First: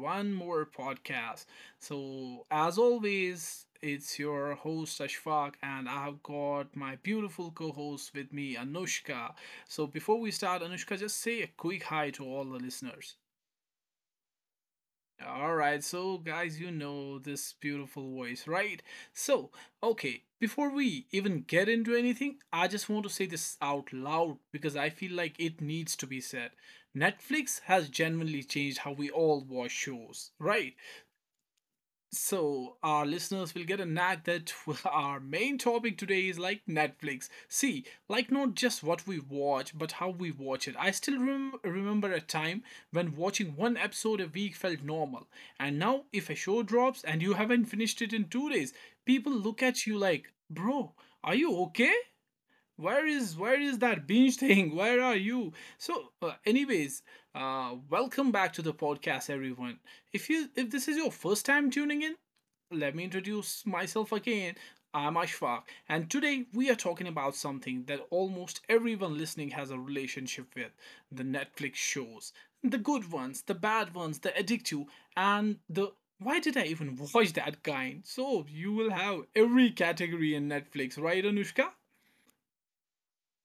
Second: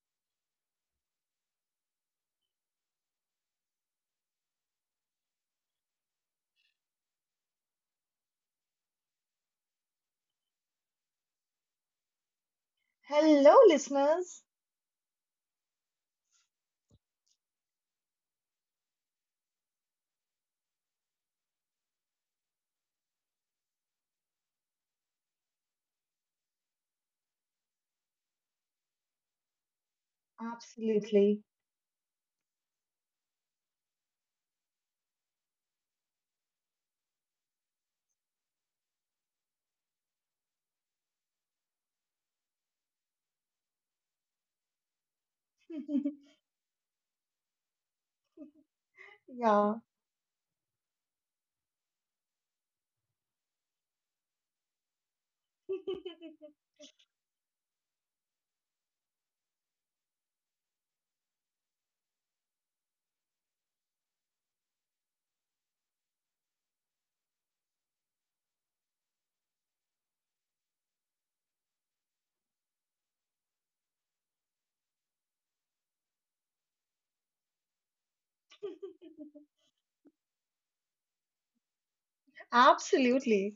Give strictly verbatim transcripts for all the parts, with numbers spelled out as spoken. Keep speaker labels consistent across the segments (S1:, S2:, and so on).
S1: one more podcast. So, as always, it's your host Ashfaq, and I have got my beautiful co host with me, Anushka. So, before we start, Anushka, just say a quick hi to all the listeners.
S2: Hello, listeners.
S1: All right, so guys, you know this beautiful voice, right? So, okay, before we even get into anything, I just want to say this out loud because I feel like it needs to be said. Netflix has genuinely changed how we all watch shows, right?
S2: Absolutely.
S1: So, our listeners will get a knack that our main topic today is like Netflix. See, like not just what we watch, but how we watch it. I still rem- remember a time when watching one episode a week felt normal. And now, if a show drops and you haven't finished it in two days, people look
S2: Yeah,
S1: at you like, bro, are you okay? where is where is that binge thing where are you? So uh, anyways, uh welcome back to the podcast everyone. If you if this is your first time tuning in, let me introduce myself again. I'm Ashfaq, and today we are talking about something that almost everyone listening has a relationship with: the Netflix shows, the good ones, the bad ones, the addictive, and the why did I even watch that kind. So you will have every category in Netflix, right, Anushka?
S2: absolutely.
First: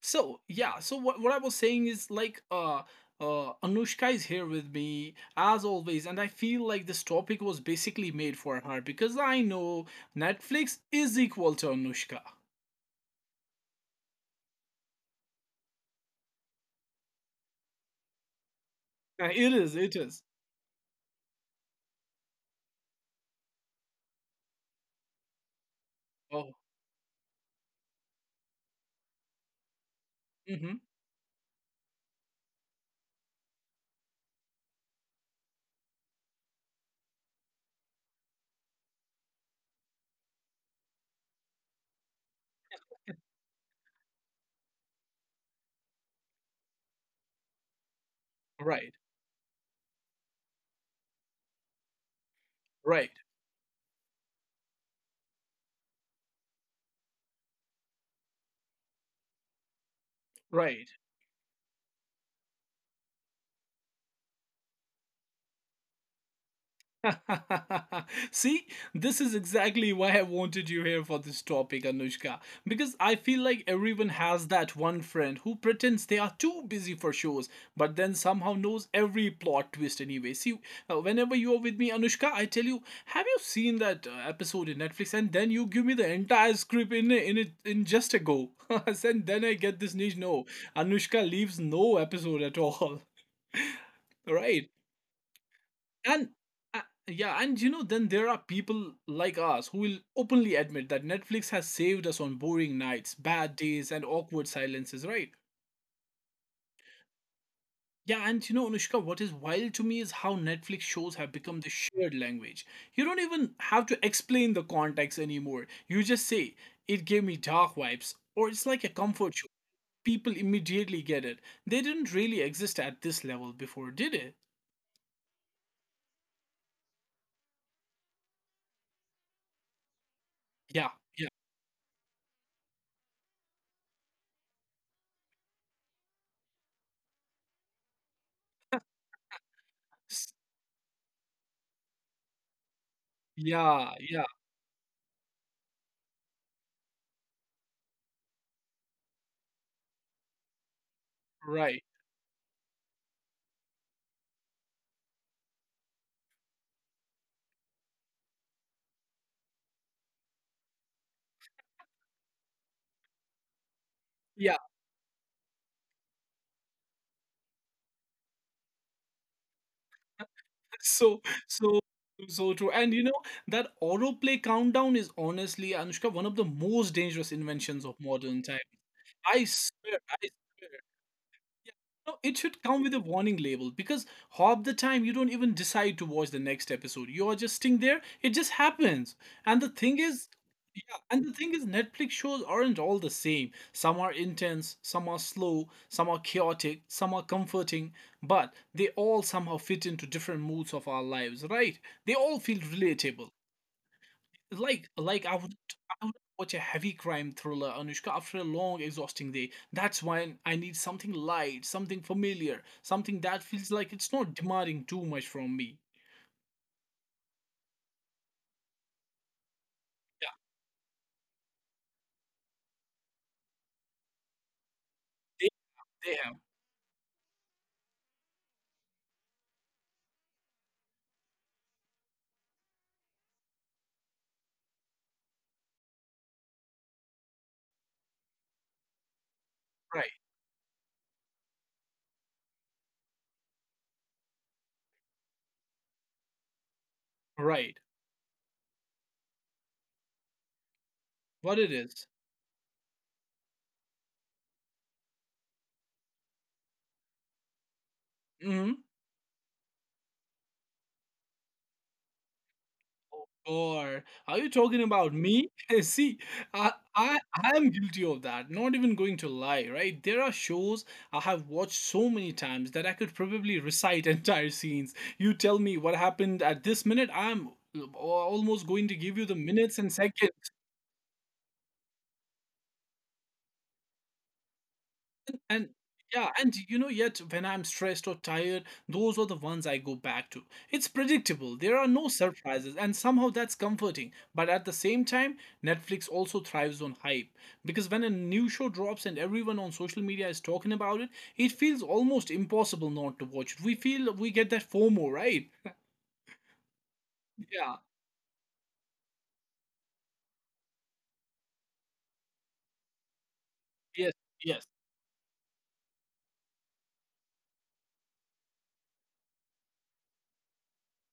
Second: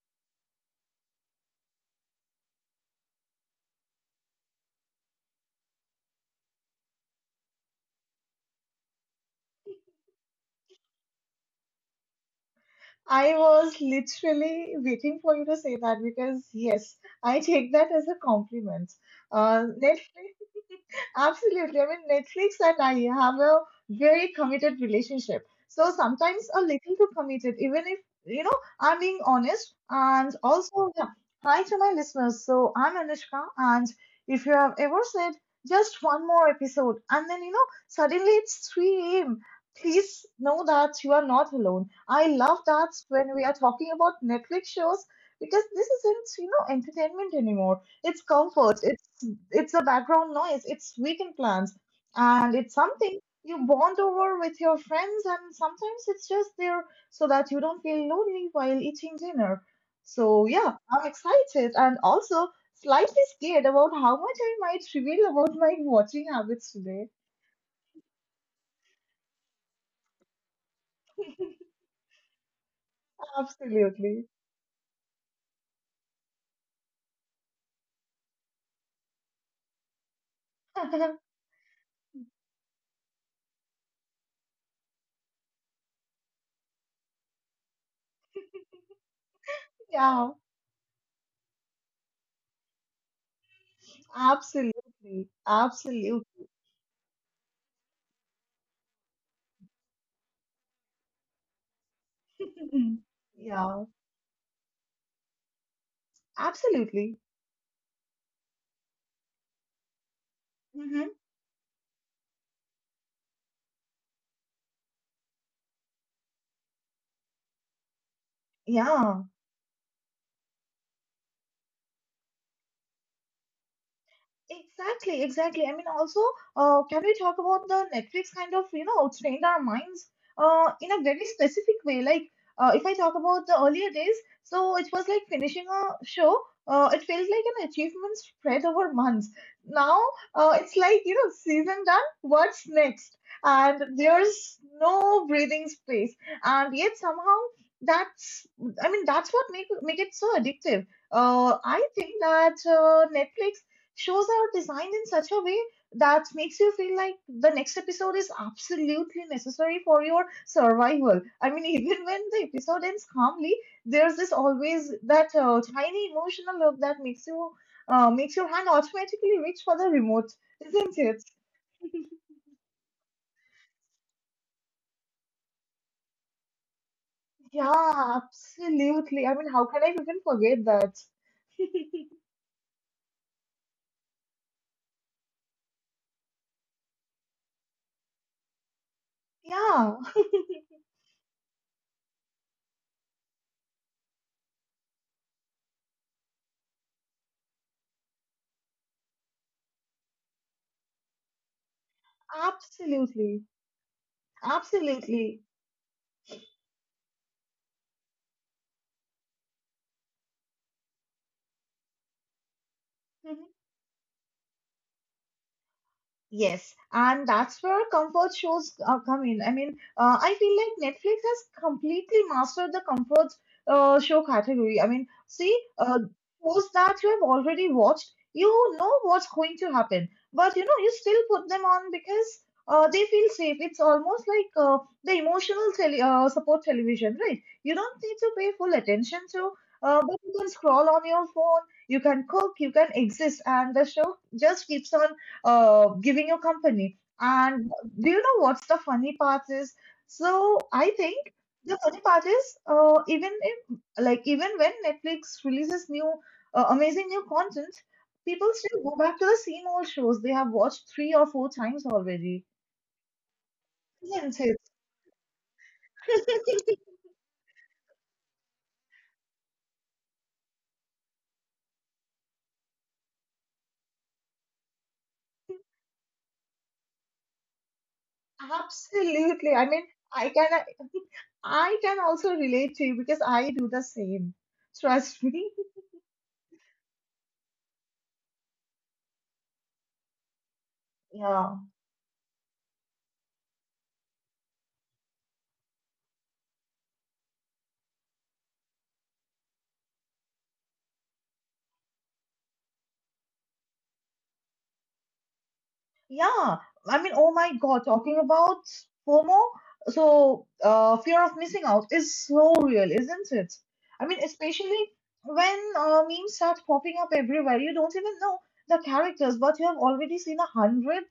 S1: So yeah, so what what I was saying is like uh uh Anushka is here with me as always, and I feel like this topic was basically made for her because I know Netflix is equal to Anushka.
S2: I was literally waiting for you to say that because, yes, I take that as a compliment.
S1: Uh, It
S2: Uh,
S1: is, it is.
S2: Netflix Absolutely. I mean, Netflix and I have a very committed relationship. So sometimes
S1: Oh.
S2: a little too committed, even if, you know, I'm being honest. And
S1: Mhm.
S2: also, yeah, hi to my listeners. So I'm Anushka. And if you have ever said just one more episode and then, you know, suddenly it's three a m, please know that you are not alone. I love that when we are talking about Netflix shows because this isn't, you know, entertainment anymore. It's comfort.
S1: Right.
S2: It's it's a background noise, it's weekend plans, and it's
S1: Right.
S2: something you bond over with your friends, and sometimes it's just there so that you don't feel lonely while eating dinner. So, yeah,
S1: Right.
S2: I'm excited and also slightly scared about how much I might reveal about my watching habits today.
S1: See, this is exactly why I wanted you here for this topic, Anushka. Because I feel like everyone
S2: Absolutely.
S1: has that one friend who pretends they are too busy for shows, but then somehow knows every plot twist anyway. See, uh, whenever you are with me, Anushka, I tell you, have you seen that uh, episode in Netflix? And then you give me the entire script in in it in just a go. And then I get this
S2: Yeah,
S1: niche. No, Anushka leaves no episode at all. Right?
S2: absolutely.
S1: And
S2: Absolutely.
S1: uh, yeah, and you know, then there are people like us who will openly admit that Netflix has saved us on boring nights, bad
S2: Yeah,
S1: days, and awkward silences, right?
S2: absolutely.
S1: Yeah, and you know, Anushka, what is wild to me is how Netflix shows
S2: Hmm.
S1: have become the shared language. You don't even have to explain the context anymore. You just say it gave me dark vibes or it's like a
S2: Yeah.
S1: comfort show, people immediately get it. They didn't really exist at this level before, did it?
S2: Exactly, exactly. I mean, also, uh, can we talk about the Netflix kind of, you know, trained our minds uh,
S1: Yeah.
S2: in a very
S1: Yeah.
S2: specific way? Like, uh, if I talk about the earlier days, so it was like finishing a show, uh, it felt like an achievement spread over months. Now,
S1: S-
S2: uh, it's like, you know, season done, what's next? And
S1: yeah. Yeah.
S2: there's no breathing space. And yet, somehow, that's, I mean, that's what make, make it so addictive. Uh,
S1: Right.
S2: I think that uh, Netflix shows are designed in such a way that makes you feel like the next episode is absolutely necessary for your survival. I mean, even when the episode ends calmly, there's this
S1: Yeah.
S2: always that uh, tiny emotional look that makes you uh, makes your hand automatically reach for the remote, isn't
S1: So,
S2: it?
S1: so, so true. And you know, that autoplay countdown is honestly, Anushka, one of the most dangerous inventions of
S2: Yeah,
S1: modern time.
S2: absolutely. I
S1: I
S2: mean, how can I
S1: swear, I
S2: even forget
S1: swear.
S2: that?
S1: Yeah. No, it should come with a warning label because half the time you don't even decide to watch the next episode. You're just sitting there, it just happens. And the thing
S2: Yeah,
S1: is, yeah, and the thing is, Netflix shows aren't all the same. Some are intense, some are slow, some are chaotic, some are comforting, but they all somehow fit into different moods of our lives, right? They all feel relatable.
S2: absolutely,
S1: Like like I
S2: absolutely.
S1: would, I would watch a heavy crime thriller, Anushka, after a long, exhausting day. That's why I need something light, something familiar, something that
S2: Mm-hmm.
S1: feels like it's not demanding too much from me.
S2: Yes, and that's where comfort shows uh, come in. I mean, uh,
S1: Yeah,
S2: I feel like Netflix has completely mastered the comfort uh, show category. I mean,
S1: they,
S2: see, uh,
S1: they have.
S2: shows that you have already watched, you know what's going to happen, but you know, you still put them on because uh, they feel safe. It's almost like uh, the emotional tele uh, support television, right? You don't need to pay full attention to, uh,
S1: Right,
S2: but you can scroll on your phone, you can cook, you can exist, and the show just keeps on uh, giving you company. And
S1: right.
S2: do you know what's the funny part is? So I think
S1: What it
S2: the funny
S1: is.
S2: part is uh, even if like even when Netflix releases new uh, amazing new content, people
S1: Mm-hmm.
S2: still go back to the same old shows they have watched three or four times already,
S1: Or are
S2: isn't
S1: you
S2: it?
S1: talking about me? See, I, I I am guilty of that. Not even going to lie, right? There are shows I have watched so many times that I could probably recite entire scenes. You tell me what happened at this minute, I'm almost going to give you the
S2: Absolutely. I
S1: minutes
S2: mean,
S1: and seconds.
S2: I can I I can also relate to you because I do the same. Trust me.
S1: And yeah, and you know, yet when I'm stressed or tired, those are the ones I go back to. It's predictable,
S2: Yeah.
S1: there are no surprises, and somehow that's comforting. But at the same time, Netflix also thrives on hype, because when a new show drops and everyone on social media is talking about it, it feels almost impossible not to watch it. We feel, we get that FOMO, right?
S2: Yeah, I mean, oh my
S1: Yeah.
S2: God, talking about FOMO, so uh, fear of missing out is so real, isn't it? I
S1: Yes.
S2: mean,
S1: Yes.
S2: especially when uh, memes start popping up everywhere, you don't even know the characters, but you have already seen a hundred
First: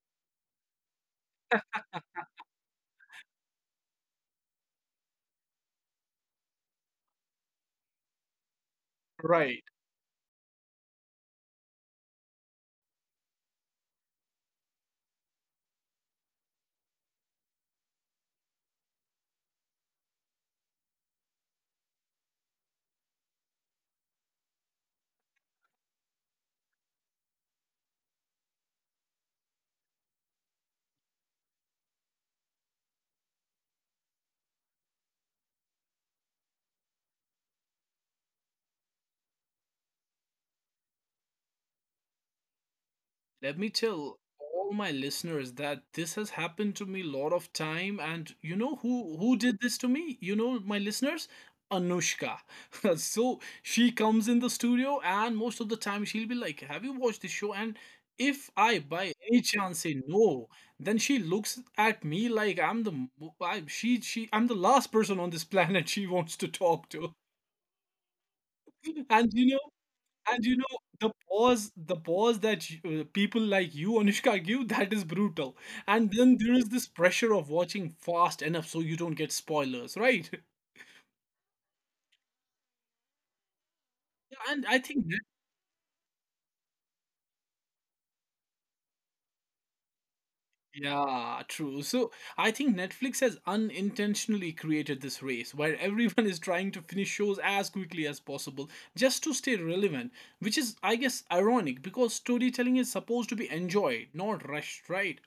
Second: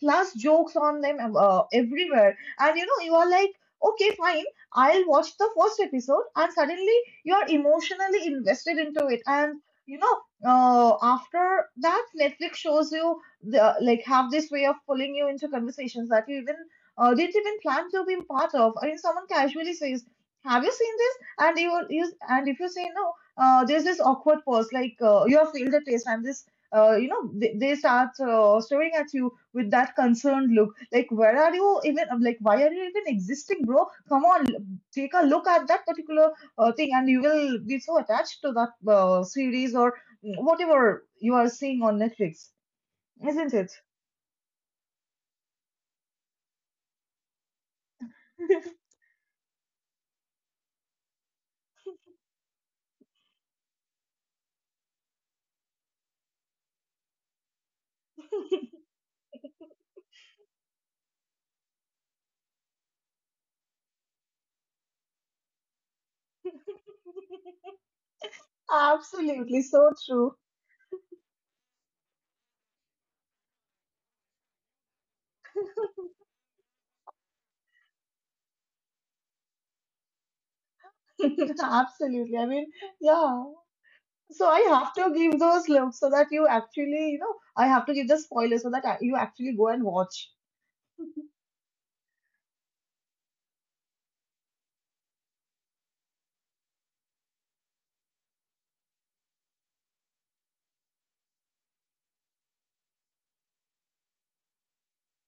S2: plus jokes on them uh, everywhere. And you know, you are like, okay, fine, I'll watch the first episode, and suddenly you're emotionally invested into it. And
S1: Right.
S2: you know, uh, after that, Netflix shows you the like have this way of pulling you into conversations that you even uh, didn't even plan to be part of. I mean, someone casually says, "Have you seen this?" And you, you and if you say no, uh, there's this awkward pause, like uh, you have failed the test, and this, uh, you know, they, they start uh, staring at you with that concerned look. Like, where are you even? I'm like, why are you even existing, bro? Come on, l- take a look at that particular uh, thing, and you will be so attached to that uh, series or whatever you are seeing on Netflix, isn't
S1: Let me
S2: it?
S1: tell all my listeners that this has happened to me a lot of time, and you know who who did this to me? You know my listeners, Anushka. So she comes in the studio, and most of the time she'll be like, "Have you watched this show?" And if I by any chance say no, then she looks at me like I'm the mo- I, she she I'm the last person on this planet she wants to talk to. And you
S2: Absolutely,
S1: know,
S2: so true.
S1: and you know, the pause, the pause that you, uh, people like you, Anushka, give, that is brutal. And then there is this pressure of watching fast enough so you don't get spoilers, right?
S2: Absolutely. I mean, yeah.
S1: Yeah,
S2: So I
S1: And I
S2: have
S1: think
S2: to
S1: Net-
S2: give those looks so that you actually, you know, I have to give the spoiler so that I- you actually go and watch.
S1: yeah, true. So I think Netflix has unintentionally created this race where everyone is trying to finish shows as quickly as possible just to stay relevant, which is, I guess, ironic because storytelling is supposed to be enjoyed, not rushed, right?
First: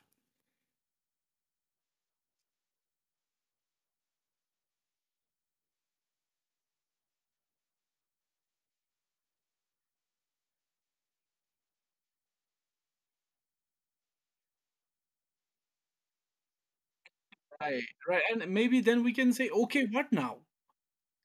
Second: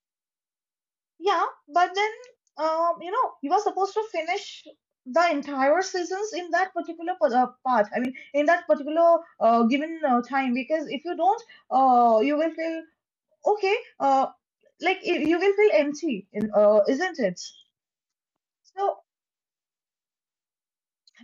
S2: Yeah, but then um, you know you are supposed to finish the entire seasons in that particular pa- uh, part. I mean, in that particular uh, given uh, time, because if you don't, uh, you will feel okay. Uh, like y- you will feel empty, in- uh, isn't it?
S1: Right, right. And maybe
S2: So
S1: then we can say, okay, what now?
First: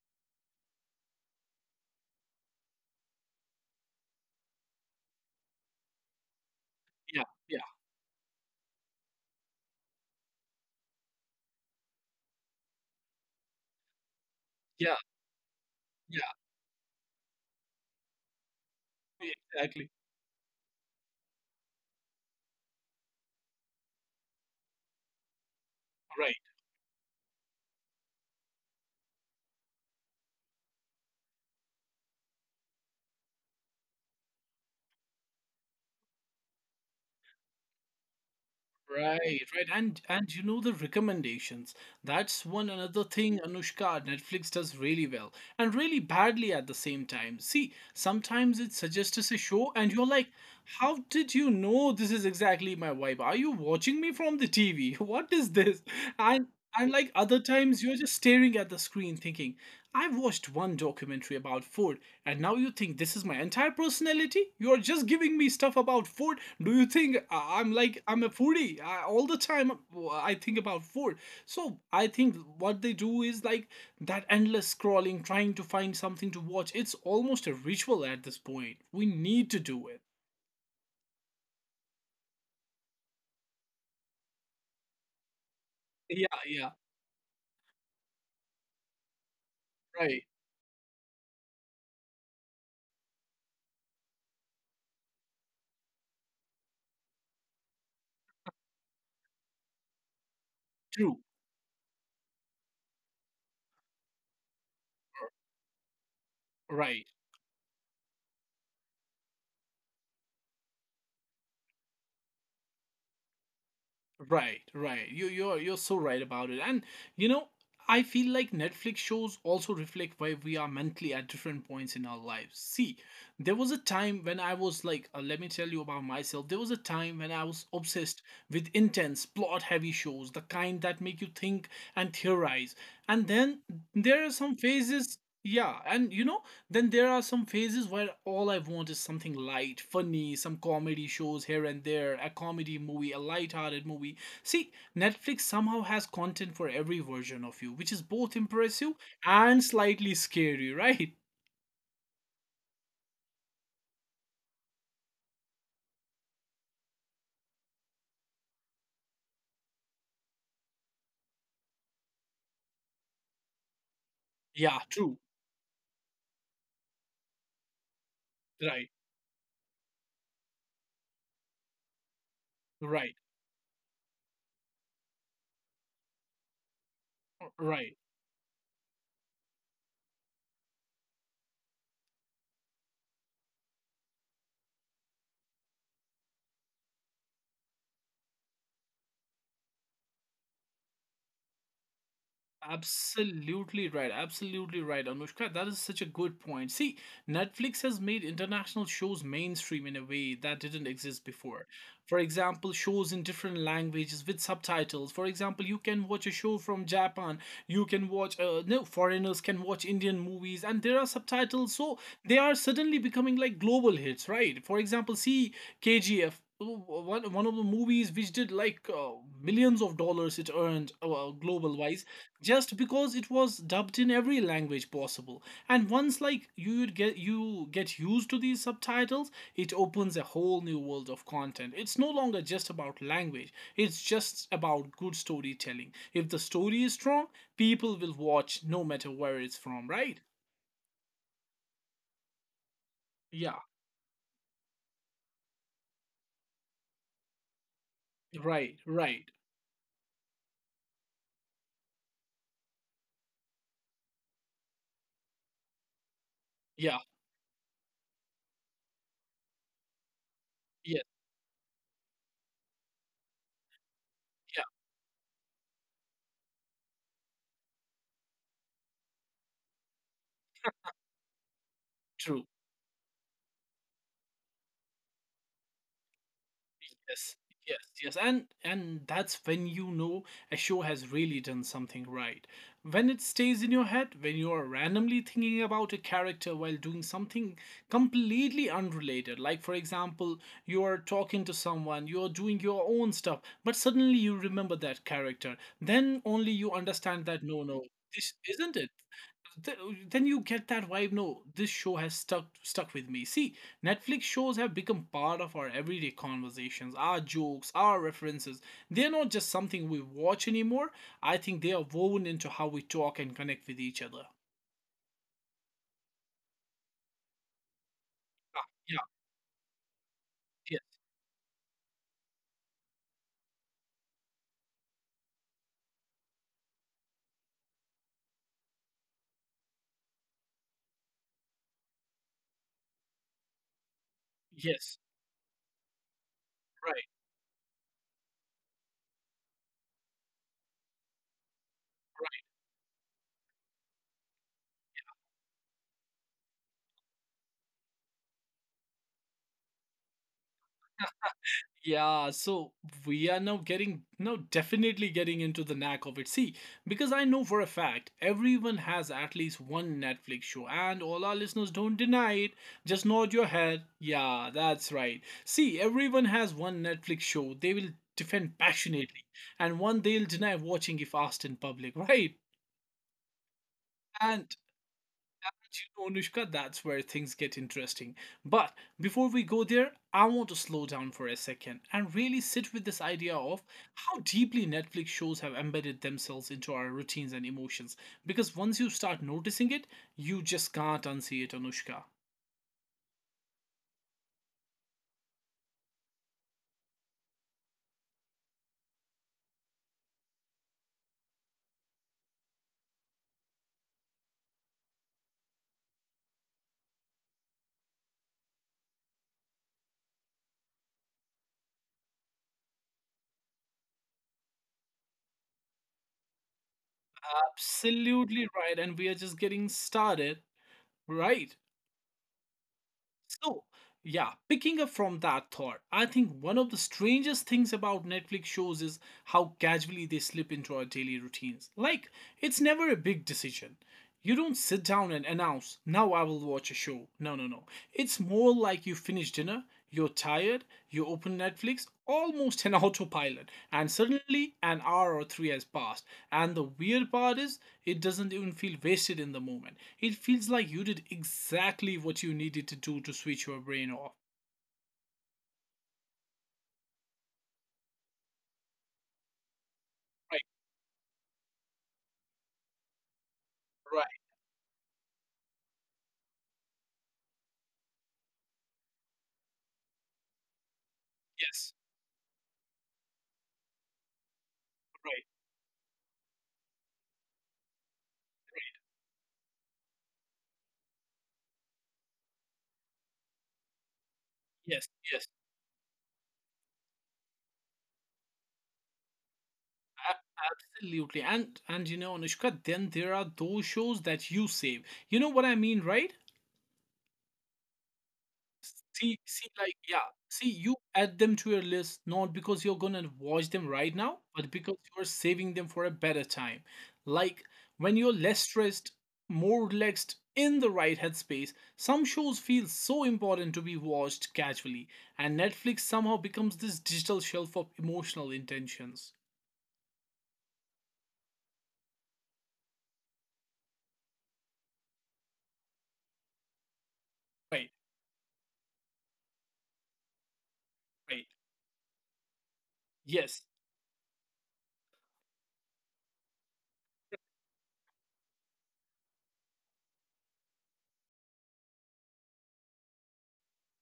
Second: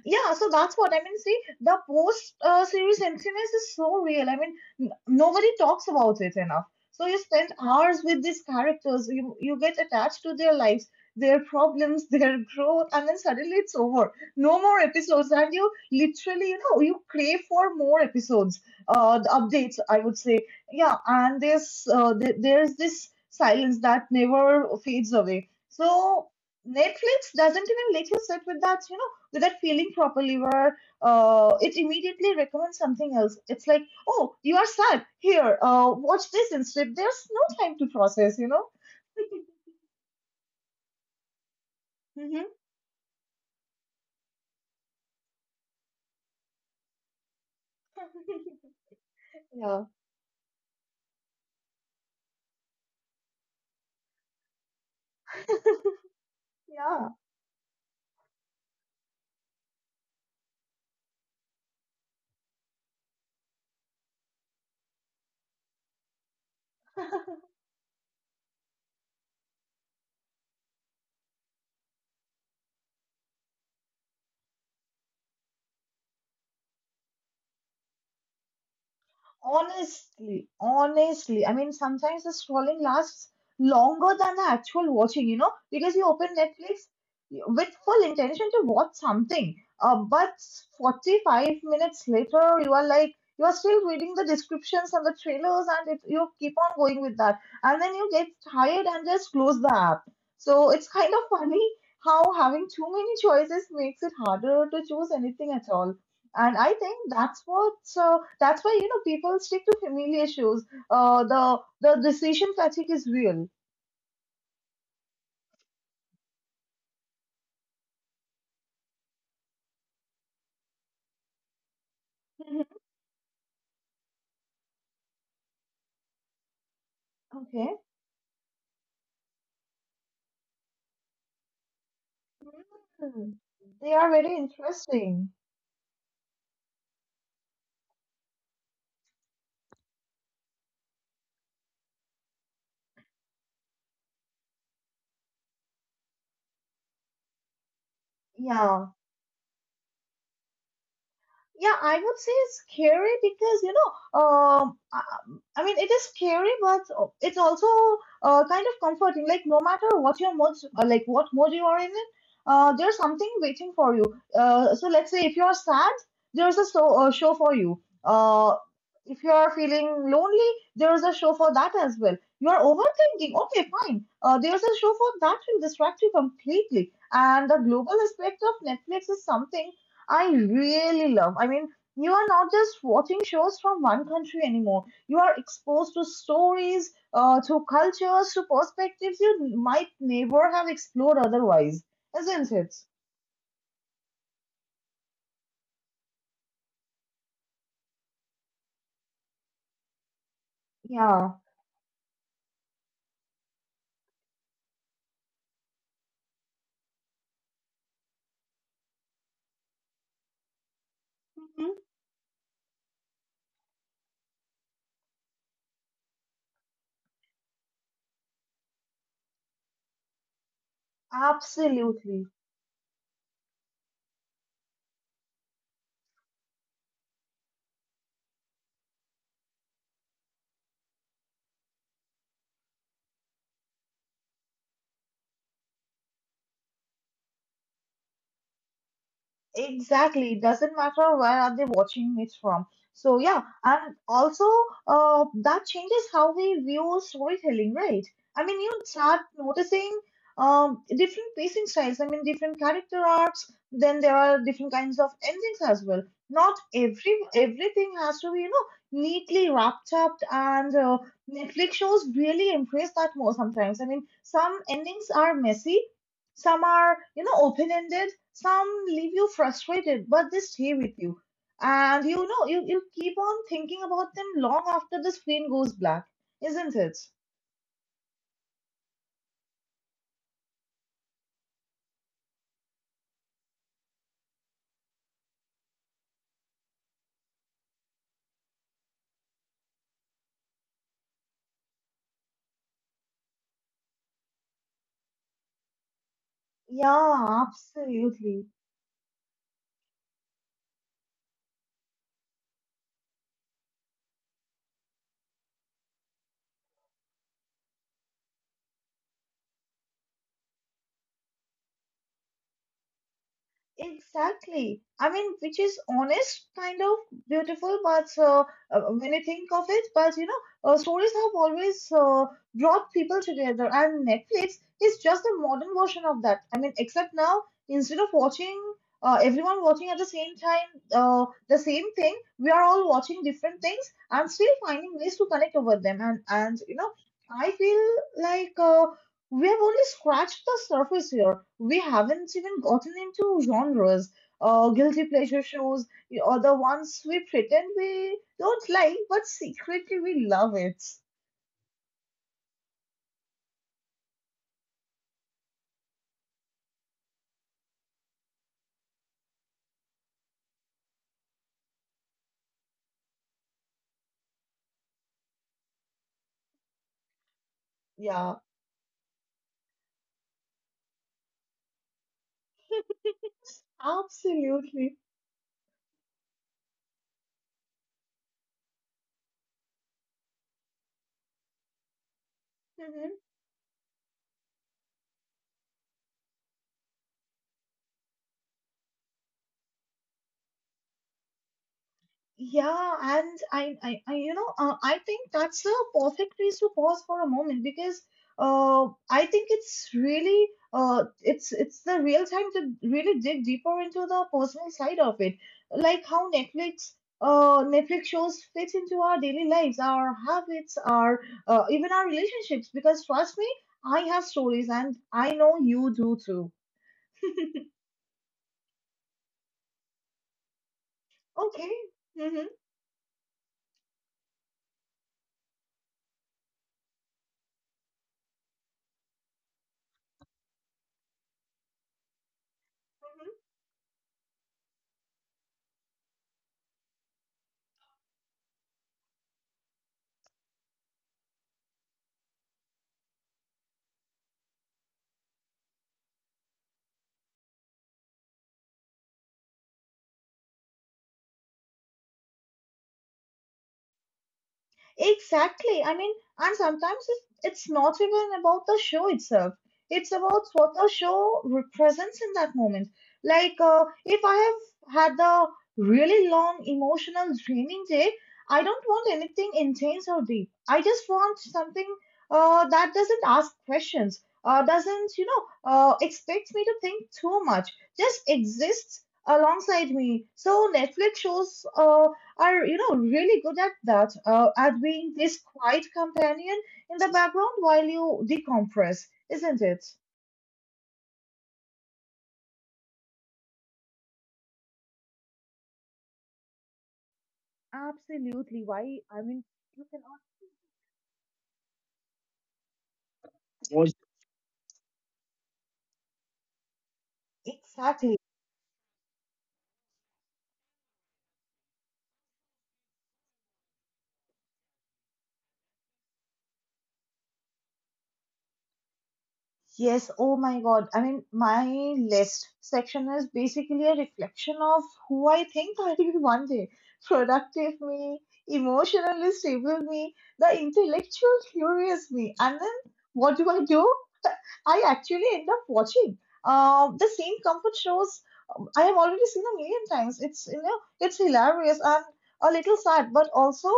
S2: yeah, so that's what I mean, see, the post uh, series emptiness is so real. I mean, n- nobody talks about it enough, so you spend
S1: Yeah.
S2: hours with these characters, you you get attached to their lives, their problems their growth, and then suddenly it's over, no more
S1: Yeah,
S2: episodes, and you
S1: yeah,
S2: literally you know you crave for more episodes, uh
S1: yeah,
S2: the updates
S1: exactly.
S2: I would say. Yeah, and there's uh, th- there's this silence that never fades away, so
S1: Right,
S2: Netflix doesn't even let you sit with that You know without feeling properly where uh, it immediately recommends something else. It's like, oh, you are sad. Here, uh, watch this instead. There's no time to process, you know?
S1: right, right. And and you know, the recommendations. That's
S2: Hmm.
S1: one another thing, Anushka, Netflix does really well and really badly at the same time. See, sometimes it suggests us a show
S2: Yeah.
S1: and you're like, how did you know this is exactly my vibe? Are you watching me from the T V? What is this? And and
S2: Yeah.
S1: like other times you're just staring at the screen thinking, I've watched one documentary about food and now you think this is my entire personality? You are just giving me stuff about food. Do you think I- am, like, I'm a foodie, I, all the time? uh, I think about food. So I think what they do is like that endless scrolling, trying to find something to watch. It's almost a ritual at this point. We need to do it.
S2: Honestly, honestly, I mean, sometimes the scrolling lasts longer than the actual watching, you know, because you
S1: Yeah,
S2: open
S1: yeah,
S2: Netflix with full intention to watch something. Uh,
S1: right,
S2: but forty-five minutes later, you are like, you are still reading the descriptions and the trailers, and it, you keep on going with that. And then you get tired and just close the app. So it's kind
S1: true,
S2: of funny how having too many choices makes it harder to choose anything at all, and I think
S1: right.
S2: that's what uh, that's why you know people stick to familiar shows. Uh, the the decision fatigue is real.
S1: Right, right. You you're you're so right about it. And you know, I feel like Netflix shows also reflect where we are mentally at different points in our lives.
S2: Mhm.
S1: See, there was a time when I was like, uh, let me tell you about myself. There was a time when I was
S2: Okay.
S1: obsessed with intense, plot-heavy shows, the kind that make you think and theorize. And
S2: Mhm.
S1: then
S2: They are
S1: there are
S2: very
S1: some phases,
S2: interesting.
S1: yeah. And you know, then there are some phases where all I want is something light, funny, some comedy shows here and there, a comedy movie, a light-hearted movie. See, Netflix somehow has content for every version of you, which is both
S2: Yeah.
S1: impressive and slightly scary, right?
S2: Yeah, I would say it's scary because you know, um, I I mean, it is scary, but oh, it's also uh, kind of comforting. Like no matter what your mood, uh, like what mood you are in, uh, there's something waiting for you. Uh,
S1: Yeah,
S2: so let's
S1: true.
S2: say if you are sad, there's a so, uh, show for you. Uh,
S1: Right.
S2: if you are feeling lonely, there is a show for that as well. You are
S1: Right.
S2: overthinking. Okay, fine. Uh, there's a show for that will distract you completely. And the
S1: Right.
S2: global aspect of Netflix is something I really love. I mean, you are not just watching shows from one country anymore. You are exposed to stories, uh, to cultures, to perspectives you might never have explored otherwise, isn't it?
S1: Absolutely right. Absolutely right, Anushka. That is such a good point. See, Netflix has made international shows mainstream in a way that didn't exist
S2: Yeah.
S1: before. For example, shows in different languages with subtitles. For example, you can watch a show from Japan. You can watch, uh, no, foreigners can watch Indian movies, and there are subtitles.
S2: Mhm.
S1: So they are suddenly becoming like global hits, right? For example, see K G F. One, one of the movies which did like uh, millions of dollars it earned uh, global wise,
S2: Absolutely.
S1: just because it was dubbed in every language possible. And once like you'd get, you get used to these subtitles, it opens a whole new world of content. It's no longer just about language, it's just about good storytelling. If the story is strong, people will watch no matter where it's from, right?
S2: Exactly. It doesn't matter where are they watching it from. So yeah,
S1: Yeah.
S2: and also uh, that changes how we view storytelling, right? I mean, you
S1: Right.
S2: start
S1: Right.
S2: noticing um, different pacing styles. I mean, different character arcs. Then there are different kinds of endings as well. Not
S1: Yeah.
S2: every everything has to be you know neatly wrapped up. And uh,
S1: Yes.
S2: Netflix shows really embrace that more sometimes. I mean, some
S1: Yeah.
S2: endings are messy, some are, you know, open ended, some leave you frustrated, but they stay with you. And you know,
S1: True.
S2: you, you keep on thinking about them long after the screen goes black, isn't it?
S1: Yes, yes, yes, and and that's when you know a show has really done something right. When it stays in your head, when you are randomly thinking about a character while doing something completely unrelated, like for example, you are talking to someone, you are doing your own stuff, but suddenly you remember that character. Then only you understand that
S2: Yeah,
S1: no, no, this
S2: absolutely.
S1: isn't it. Th- then you get that vibe, no, this show has stuck stuck with me. See, Netflix shows have become part of our everyday conversations, our jokes, our references. They're not just something we watch anymore. I think they are woven into how we talk and connect with each other.
S2: Exactly. I mean, which is honest, kind of beautiful, but uh,
S1: Ah,
S2: uh,
S1: yeah.
S2: when you think of it, but you know, uh,
S1: Yes.
S2: stories have always uh, brought people together, and Netflix is just a modern version of that. I mean, except now, instead of watching uh, everyone watching at the same time uh, the same thing, we are all watching different things and still finding
S1: Yes.
S2: ways to connect over them. And and you know, I feel like uh, we have only scratched the surface here. We haven't even gotten into genres, uh, guilty pleasure shows, or the ones we pretend we don't like, but secretly we love it.
S1: Yeah, so we are now getting, now definitely getting into the knack of it. See, because I know for a fact everyone has at least one Netflix show, and all our listeners, don't deny it. Just nod your head. Yeah, that's right. See, everyone has one Netflix show they will
S2: Yeah,
S1: defend passionately, and one they'll deny watching if asked in public, right? And
S2: absolutely.
S1: you know, Anushka, that's where things get interesting. But before we go there, I want to slow down for a second and really sit with this idea of how deeply Netflix shows have embedded themselves into our routines and emotions. Because once you start noticing it, you just can't unsee it, Anushka.
S2: Yeah, and I, I, I you know, uh, I think that's a perfect place to pause for a moment because uh, I think it's really, uh, it's it's the real time to really dig deeper into the personal side of it, like how Netflix, uh, Netflix shows fit into our daily lives, our habits, our uh, even our relationships. Because trust me, I have stories, and I know you do too.
S1: Absolutely right, and we are just getting started, right?
S2: Okay. Mm-hmm.
S1: So, yeah, picking up from that thought, I think one of the strangest things about Netflix shows is how casually they slip into our daily routines. Like, it's never a big decision. You don't sit down and announce, now I will watch a show. No, no, no. It's more like you finish dinner, you're tired, you open Netflix, almost an autopilot, and suddenly an hour or three has passed. And the weird part is, it doesn't even feel wasted in the moment. It feels like you did exactly what you needed to do to switch your brain off.
S2: Exactly. I mean, and sometimes it's, it's not even about the show itself. It's
S1: Right,
S2: about what the show represents in that moment. Like, uh,
S1: right,
S2: if I have had a really long emotional draining day, I don't want anything intense or deep. I just want
S1: yes,
S2: something uh, that doesn't ask questions, uh, doesn't,
S1: right,
S2: you know, uh, expect me to think too much, just exists alongside me. So Netflix shows uh, are you know really good at that uh, at
S1: yes,
S2: being
S1: yes,
S2: this quiet companion in the background while you decompress, isn't it?
S1: a- absolutely. And and you know, Anushka, then there are those shows that you save. You know what I mean, right?
S2: Absolutely. Why?
S1: See,
S2: I
S1: see,
S2: mean,
S1: like,
S2: you
S1: yeah,
S2: cannot.
S1: see, you add them to your list not because you're gonna watch them right now, but because you're saving them for a better time. Like, when you're
S2: Exactly.
S1: less stressed, more relaxed, in the right headspace, some shows feel so important to be watched casually, and Netflix somehow becomes this digital shelf of emotional intentions.
S2: Yes, oh my God. I mean, my list section is basically a reflection of who I think I will be one day.
S1: Right,
S2: Productive me, emotionally stable me, the
S1: right.
S2: intellectual curious me. And then what
S1: Yes,
S2: do I do? I actually end up watching uh, the same comfort shows um, I have already seen a million times. It's you know it's hilarious and a little sad, but also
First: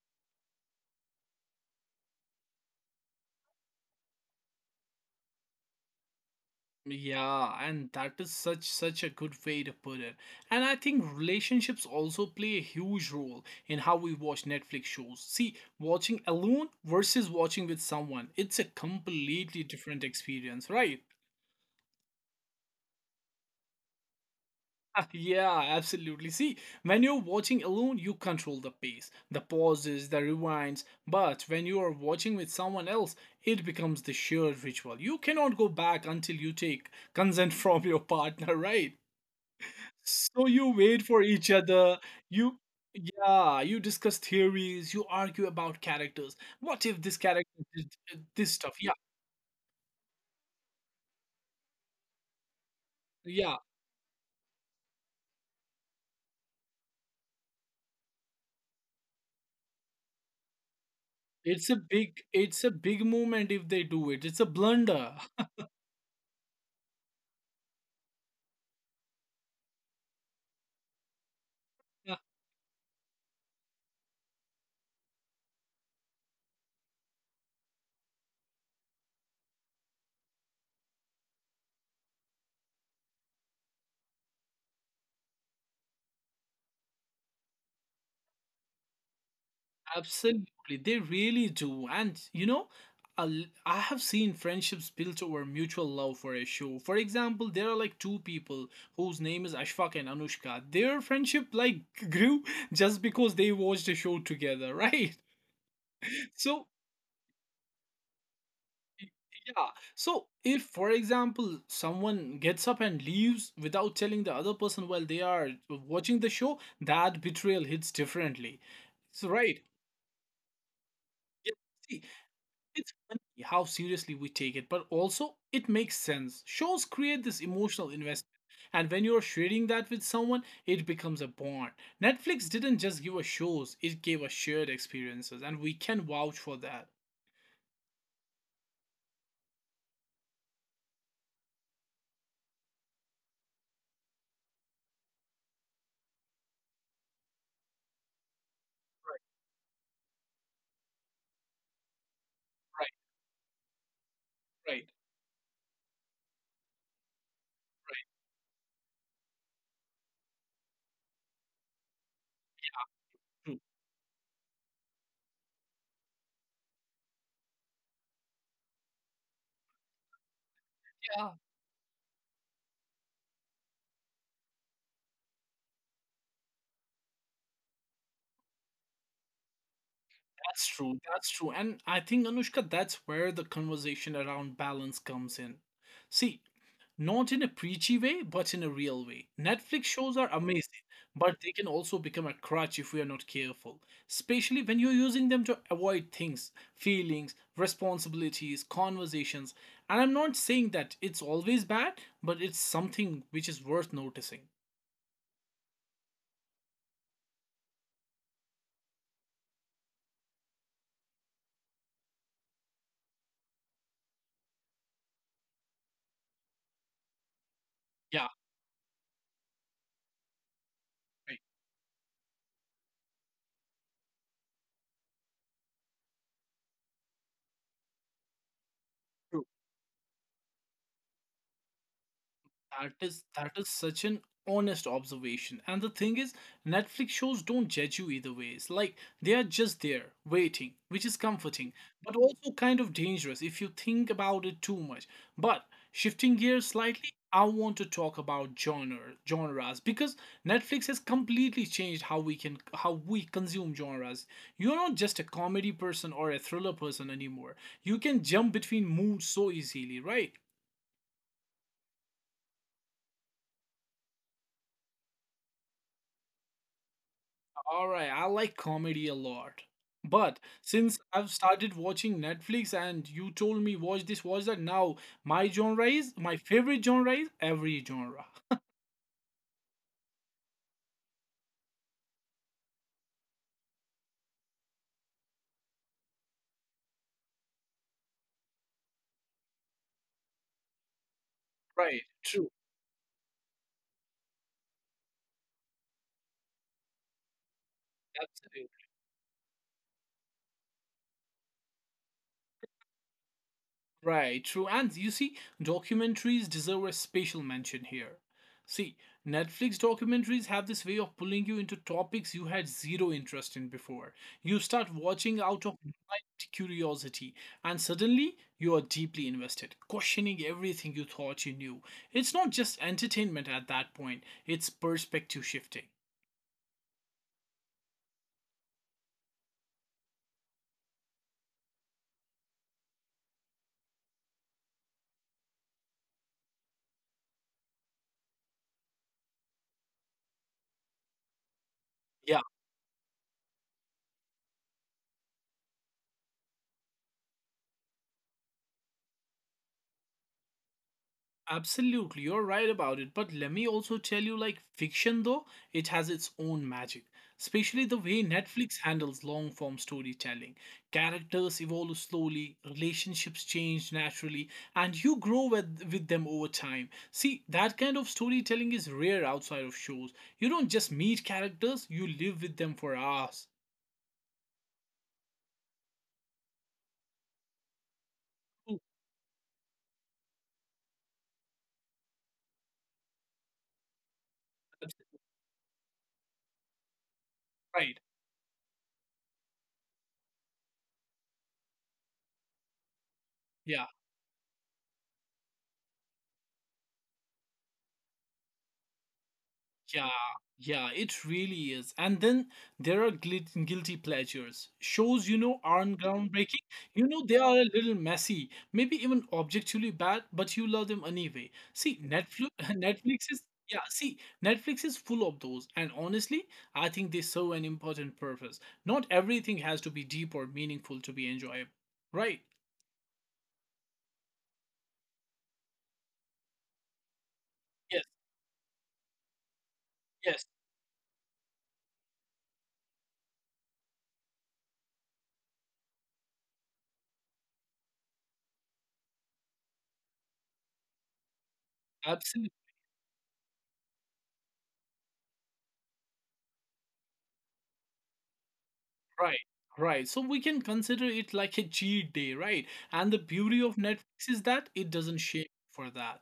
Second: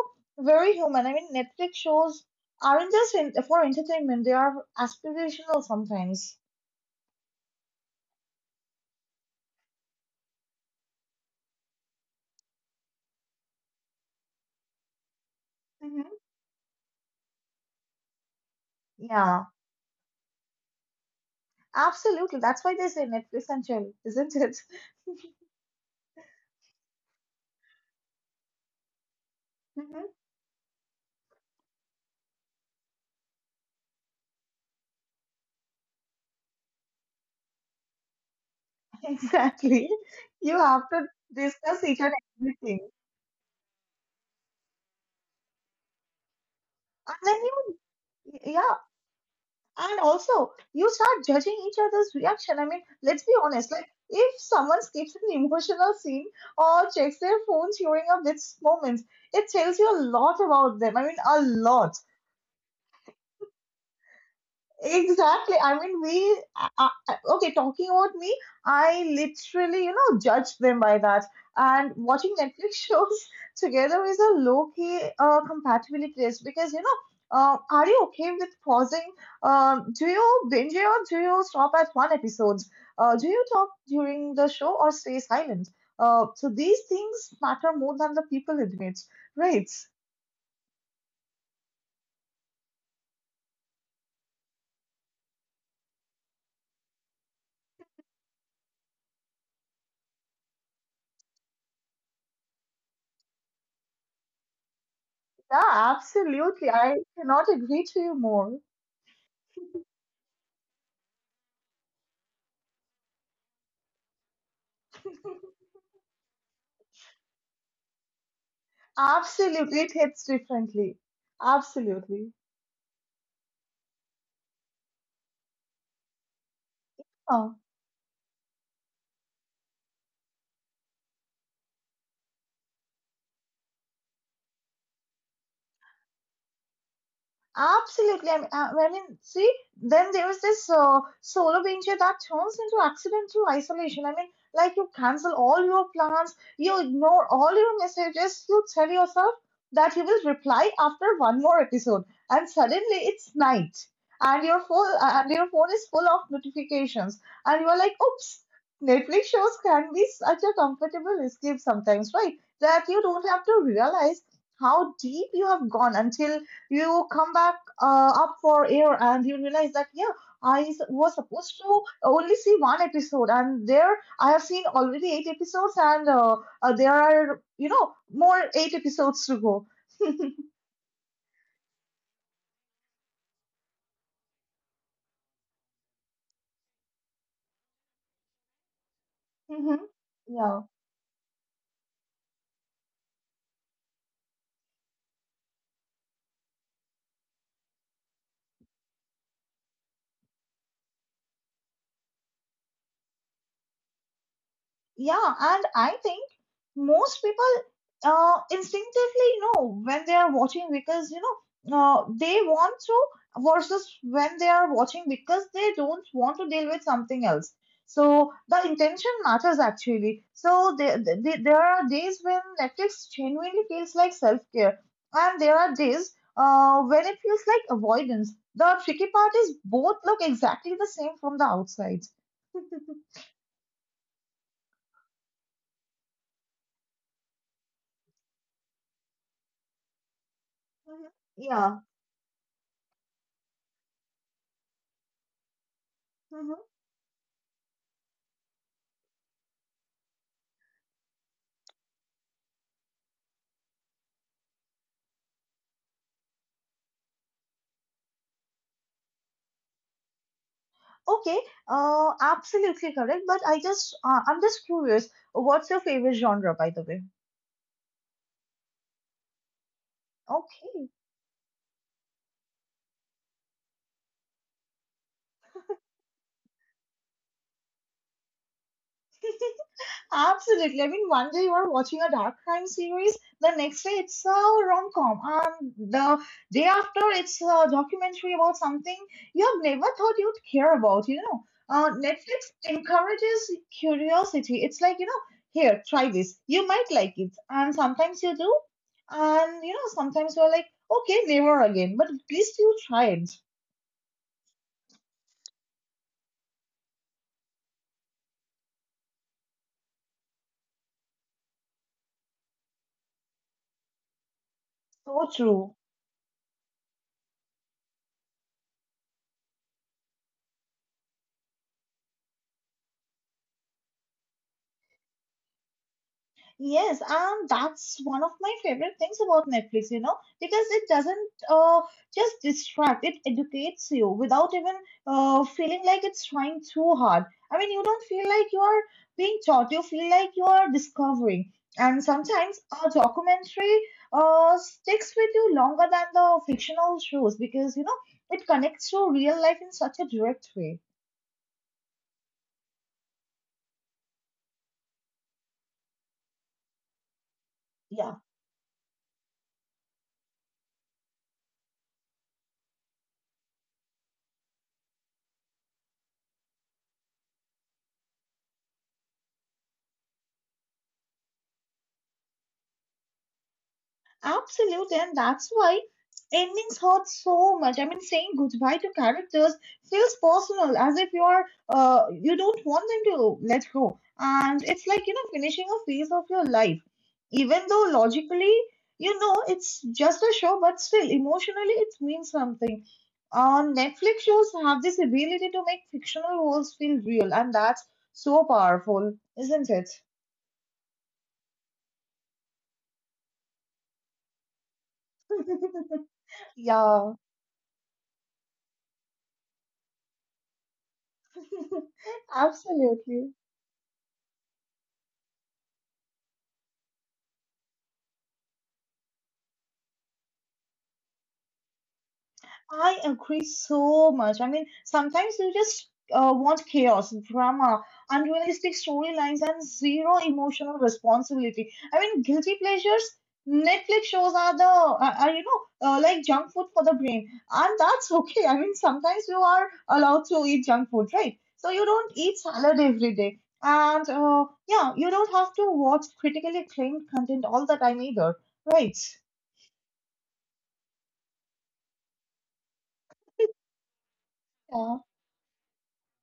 S2: very human. I mean, Netflix shows aren't just in, for entertainment, they are aspirational sometimes.
S1: yeah, and that is such such a good way to put it. And I think relationships also play a huge role in how we watch Netflix shows. See,
S2: Mm-hmm.
S1: watching alone versus watching with someone, it's a
S2: Yeah,
S1: completely different experience, right?
S2: absolutely. That's why they say Netflix and chill, isn't it?
S1: Yeah, absolutely. See, when you're watching alone, you control the pace, the
S2: Mm-hmm.
S1: pauses, the rewinds. But when you are watching with someone else, it becomes the shared ritual. You cannot go back until you take consent from your partner, right?
S2: Exactly.
S1: So
S2: You
S1: you
S2: have
S1: wait
S2: to
S1: for each
S2: discuss each
S1: other.
S2: and
S1: You,
S2: everything.
S1: yeah, you discuss theories. You argue about characters. What if
S2: And
S1: this
S2: then
S1: character
S2: you,
S1: did uh, this stuff?
S2: yeah,
S1: Yeah,
S2: and also you start judging each other's reaction. I mean, let's be
S1: yeah.
S2: honest, like if someone skips an emotional scene or checks their phones during a bit moment, it tells you a lot about them. I mean, a
S1: It's a
S2: lot.
S1: big, it's a big moment if they do it. It's a blunder.
S2: Exactly. I mean, we, uh, okay, talking about me, I literally, you know, judge them by that. And watching Netflix shows together is a low key uh, compatibility test because, you know, uh, are you okay with pausing? Um, do you binge or do you stop at one episode? Uh, do you talk during the show or stay silent? Uh, so these things matter more than the people admit, right?
S1: Absolutely, they really do. And you know, a l- I have seen friendships built over mutual love for a show. For example, there are like two people whose name is Ashfaq and Anushka. Their friendship like grew just because they watched a show together, right?
S2: Yeah,
S1: So,
S2: absolutely. I cannot agree to you more.
S1: yeah. So, if, for example, someone gets up and leaves without telling the other person while they are watching the show, that betrayal hits differently. So, right.
S2: Absolutely, it hits differently.
S1: Yeah. See,
S2: Absolutely.
S1: it's funny how seriously we take it, but also it makes sense. Shows create this
S2: Oh,
S1: emotional investment. And when you're sharing that with someone, it becomes a bond. Netflix didn't just give us shows, it gave us shared experiences, and we can vouch for that.
S2: absolutely. I mean, uh, well, I mean, see, then there was this uh, solar danger that turns into accidental isolation. I mean, like you cancel all your plans, you ignore all your messages, you tell yourself that you will reply after one more episode, and
S1: Right,
S2: suddenly it's night, and your
S1: right,
S2: phone uh, and your phone is full of notifications, and you are like, oops. Netflix shows can be such a comfortable escape sometimes, right? That you don't have
S1: right.
S2: to realize how deep you have gone until you come back uh, up for air and you realize that yeah i s- was
S1: True.
S2: supposed to only see one episode and there I have seen already eight episodes and uh, uh, there are you know more eight episodes to go.
S1: That's true. That's true. And I think, Anushka, that's where the conversation around balance comes in. See, not in a preachy way, but in a real way.
S2: Mm-hmm.
S1: Netflix shows are
S2: Yeah.
S1: amazing, but they can also become a crutch if we are not careful, especially when you're using them to avoid things, feelings, responsibilities, conversations. And I'm not saying that it's always bad, but it's something which is worth noticing.
S2: Yeah, and I think most people uh, instinctively know when they are watching because you know uh, they want to, versus when they are watching because they don't want to deal with something else.
S1: Yeah,
S2: So the intention matters actually. So they, they,
S1: right.
S2: there are days when Netflix genuinely feels like self care, and there are days uh, when it feels like avoidance. The tricky part is both look exactly the same from the outside.
S1: That is that is such an honest observation. And the thing is, Netflix shows don't judge you either ways. Like they are just there waiting, which
S2: Mhm.
S1: is comforting,
S2: Yeah.
S1: but also kind of dangerous if you think about it too much. But shifting
S2: Mm-hmm.
S1: gears slightly, I want to talk about genre genres because Netflix has completely changed how we can how we consume genres. You're not just a comedy person or a thriller person anymore. You can jump between moods so easily, right?
S2: Okay, uh, absolutely correct. But I just, uh, I'm just curious, what's your favorite genre, by the way?
S1: All right, I like comedy a lot. But
S2: Okay.
S1: since I've started watching Netflix and you told me watch this, watch that, now my genre is my favorite genre is every genre.
S2: Absolutely. I mean, one day you are watching a dark crime series, the next day it's a rom-com, and the day after it's a documentary about something you have never thought you'd care about, you know. Uh,
S1: Right,
S2: Netflix
S1: true.
S2: encourages curiosity. It's like, you know, here, try this. You might like it. And sometimes you do.
S1: Absolutely.
S2: And, you know, sometimes you're like, okay, never again. But at least you tried.
S1: Right, true. And you see, documentaries deserve a special mention here. See, Netflix documentaries have this way of pulling you into topics you had zero interest in before. You start
S2: So
S1: watching out
S2: true.
S1: of blind curiosity, and suddenly you are deeply invested, questioning everything you thought you knew. It's not just entertainment at that point, it's perspective shifting.
S2: Yes, and that's one of my favorite things about Netflix, you know, because it doesn't uh, just distract, it educates you without even uh, feeling like it's trying too hard. I mean, you don't feel like you are being taught, you feel like you are discovering. And
S1: Yeah,
S2: sometimes a documentary uh, sticks with you longer than the fictional shows because, you know, it connects to real life in such a direct way.
S1: absolutely, you're right about it. But let me also tell you like fiction, though, it has its own magic, especially the
S2: Yeah.
S1: way Netflix handles long form storytelling. Characters evolve slowly, relationships change naturally, and you grow with, with them over time. See, that kind of storytelling is rare outside of shows. You don't just meet characters, you live with them for hours.
S2: Absolutely, and that's why endings hurt so much. I mean, saying goodbye
S1: Ooh,
S2: to characters feels personal, as if you are uh, you don't want them to let go, and it's
S1: that's
S2: like you know finishing a phase of your life, even though
S1: right.
S2: logically you know it's just a show, but still emotionally it means something. Um,
S1: Yeah.
S2: Netflix shows have this ability to make fictional worlds feel real, and that's so powerful, isn't it?
S1: Yeah, yeah, it really is. And then there are glit- guilty pleasures. Shows, you know, aren't groundbreaking. You
S2: Yeah,
S1: know, they are a little messy, maybe even objectively bad, but you love them anyway. See, Netflix, Netflix
S2: absolutely.
S1: is, yeah, see, Netflix is full of those. And honestly, I think they serve an important purpose. Not everything has to be deep or meaningful to be enjoyable, right?
S2: I agree so much. I mean, sometimes you just uh, want chaos, drama, unrealistic storylines, and zero
S1: Yes,
S2: emotional responsibility. I mean, guilty pleasures. Netflix shows are the are, are, you know uh, like junk food for the brain, and that's okay. I mean, sometimes you are allowed to eat junk food, right? So you don't
S1: yes,
S2: eat salad every day, and uh, yeah, you don't have to watch critically acclaimed content all the time either, right?
S1: right, right. So we can consider it like a cheat day, right? And the beauty of Netflix is that it doesn't shame you for that.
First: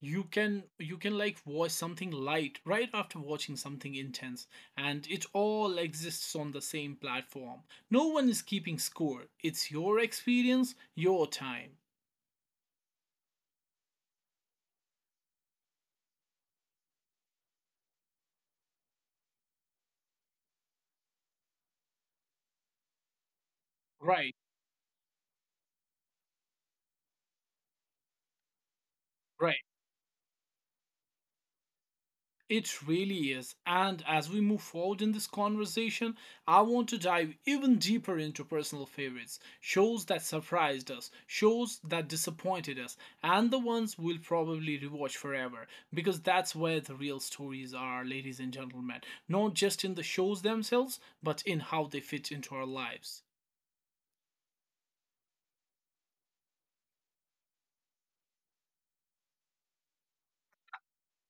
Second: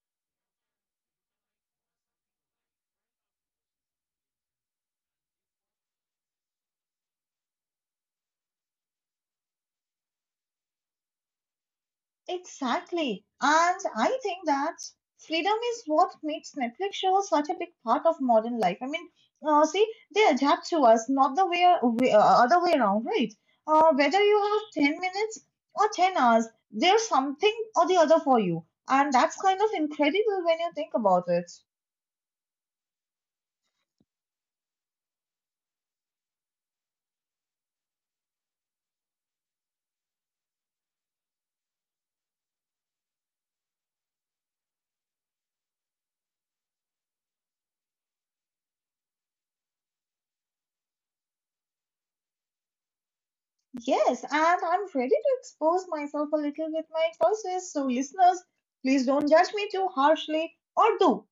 S1: You can you can like watch something light right after watching something intense, and it all exists on the same platform. No one is keeping score. It's your experience, your time.
S2: Exactly. And I think that freedom is what makes Netflix shows such a big part of modern life. I mean, uh, see, they adapt to us, not the way, way uh, other way around, right? Uh, whether
S1: Right,
S2: you have ten minutes or ten hours, there's something or the other for you. And that's
S1: right.
S2: kind of incredible when you think about it.
S1: It really is. And as we move forward in this conversation, I want to dive even deeper into personal favorites shows that surprised us, shows that disappointed us, and the ones we'll probably rewatch forever. Because that's where the real stories are, ladies and gentlemen. Not just in the shows themselves, but in how they fit into our lives.
S2: Yes, and I'm ready to expose myself a little with my choices. So, listeners, please don't judge me too harshly, or do.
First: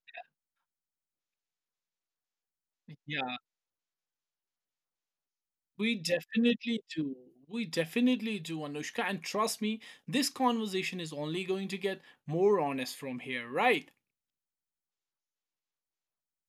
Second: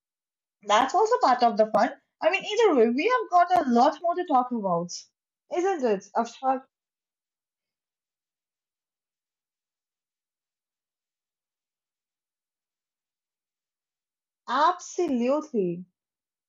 S2: That's also part of the fun. I mean, either way, we have
S1: Yeah,
S2: got a lot more to talk about, isn't
S1: we
S2: it? Of
S1: definitely do. We definitely do, Anushka. And trust me, this conversation is only going to get more honest from here, right?
S2: absolutely.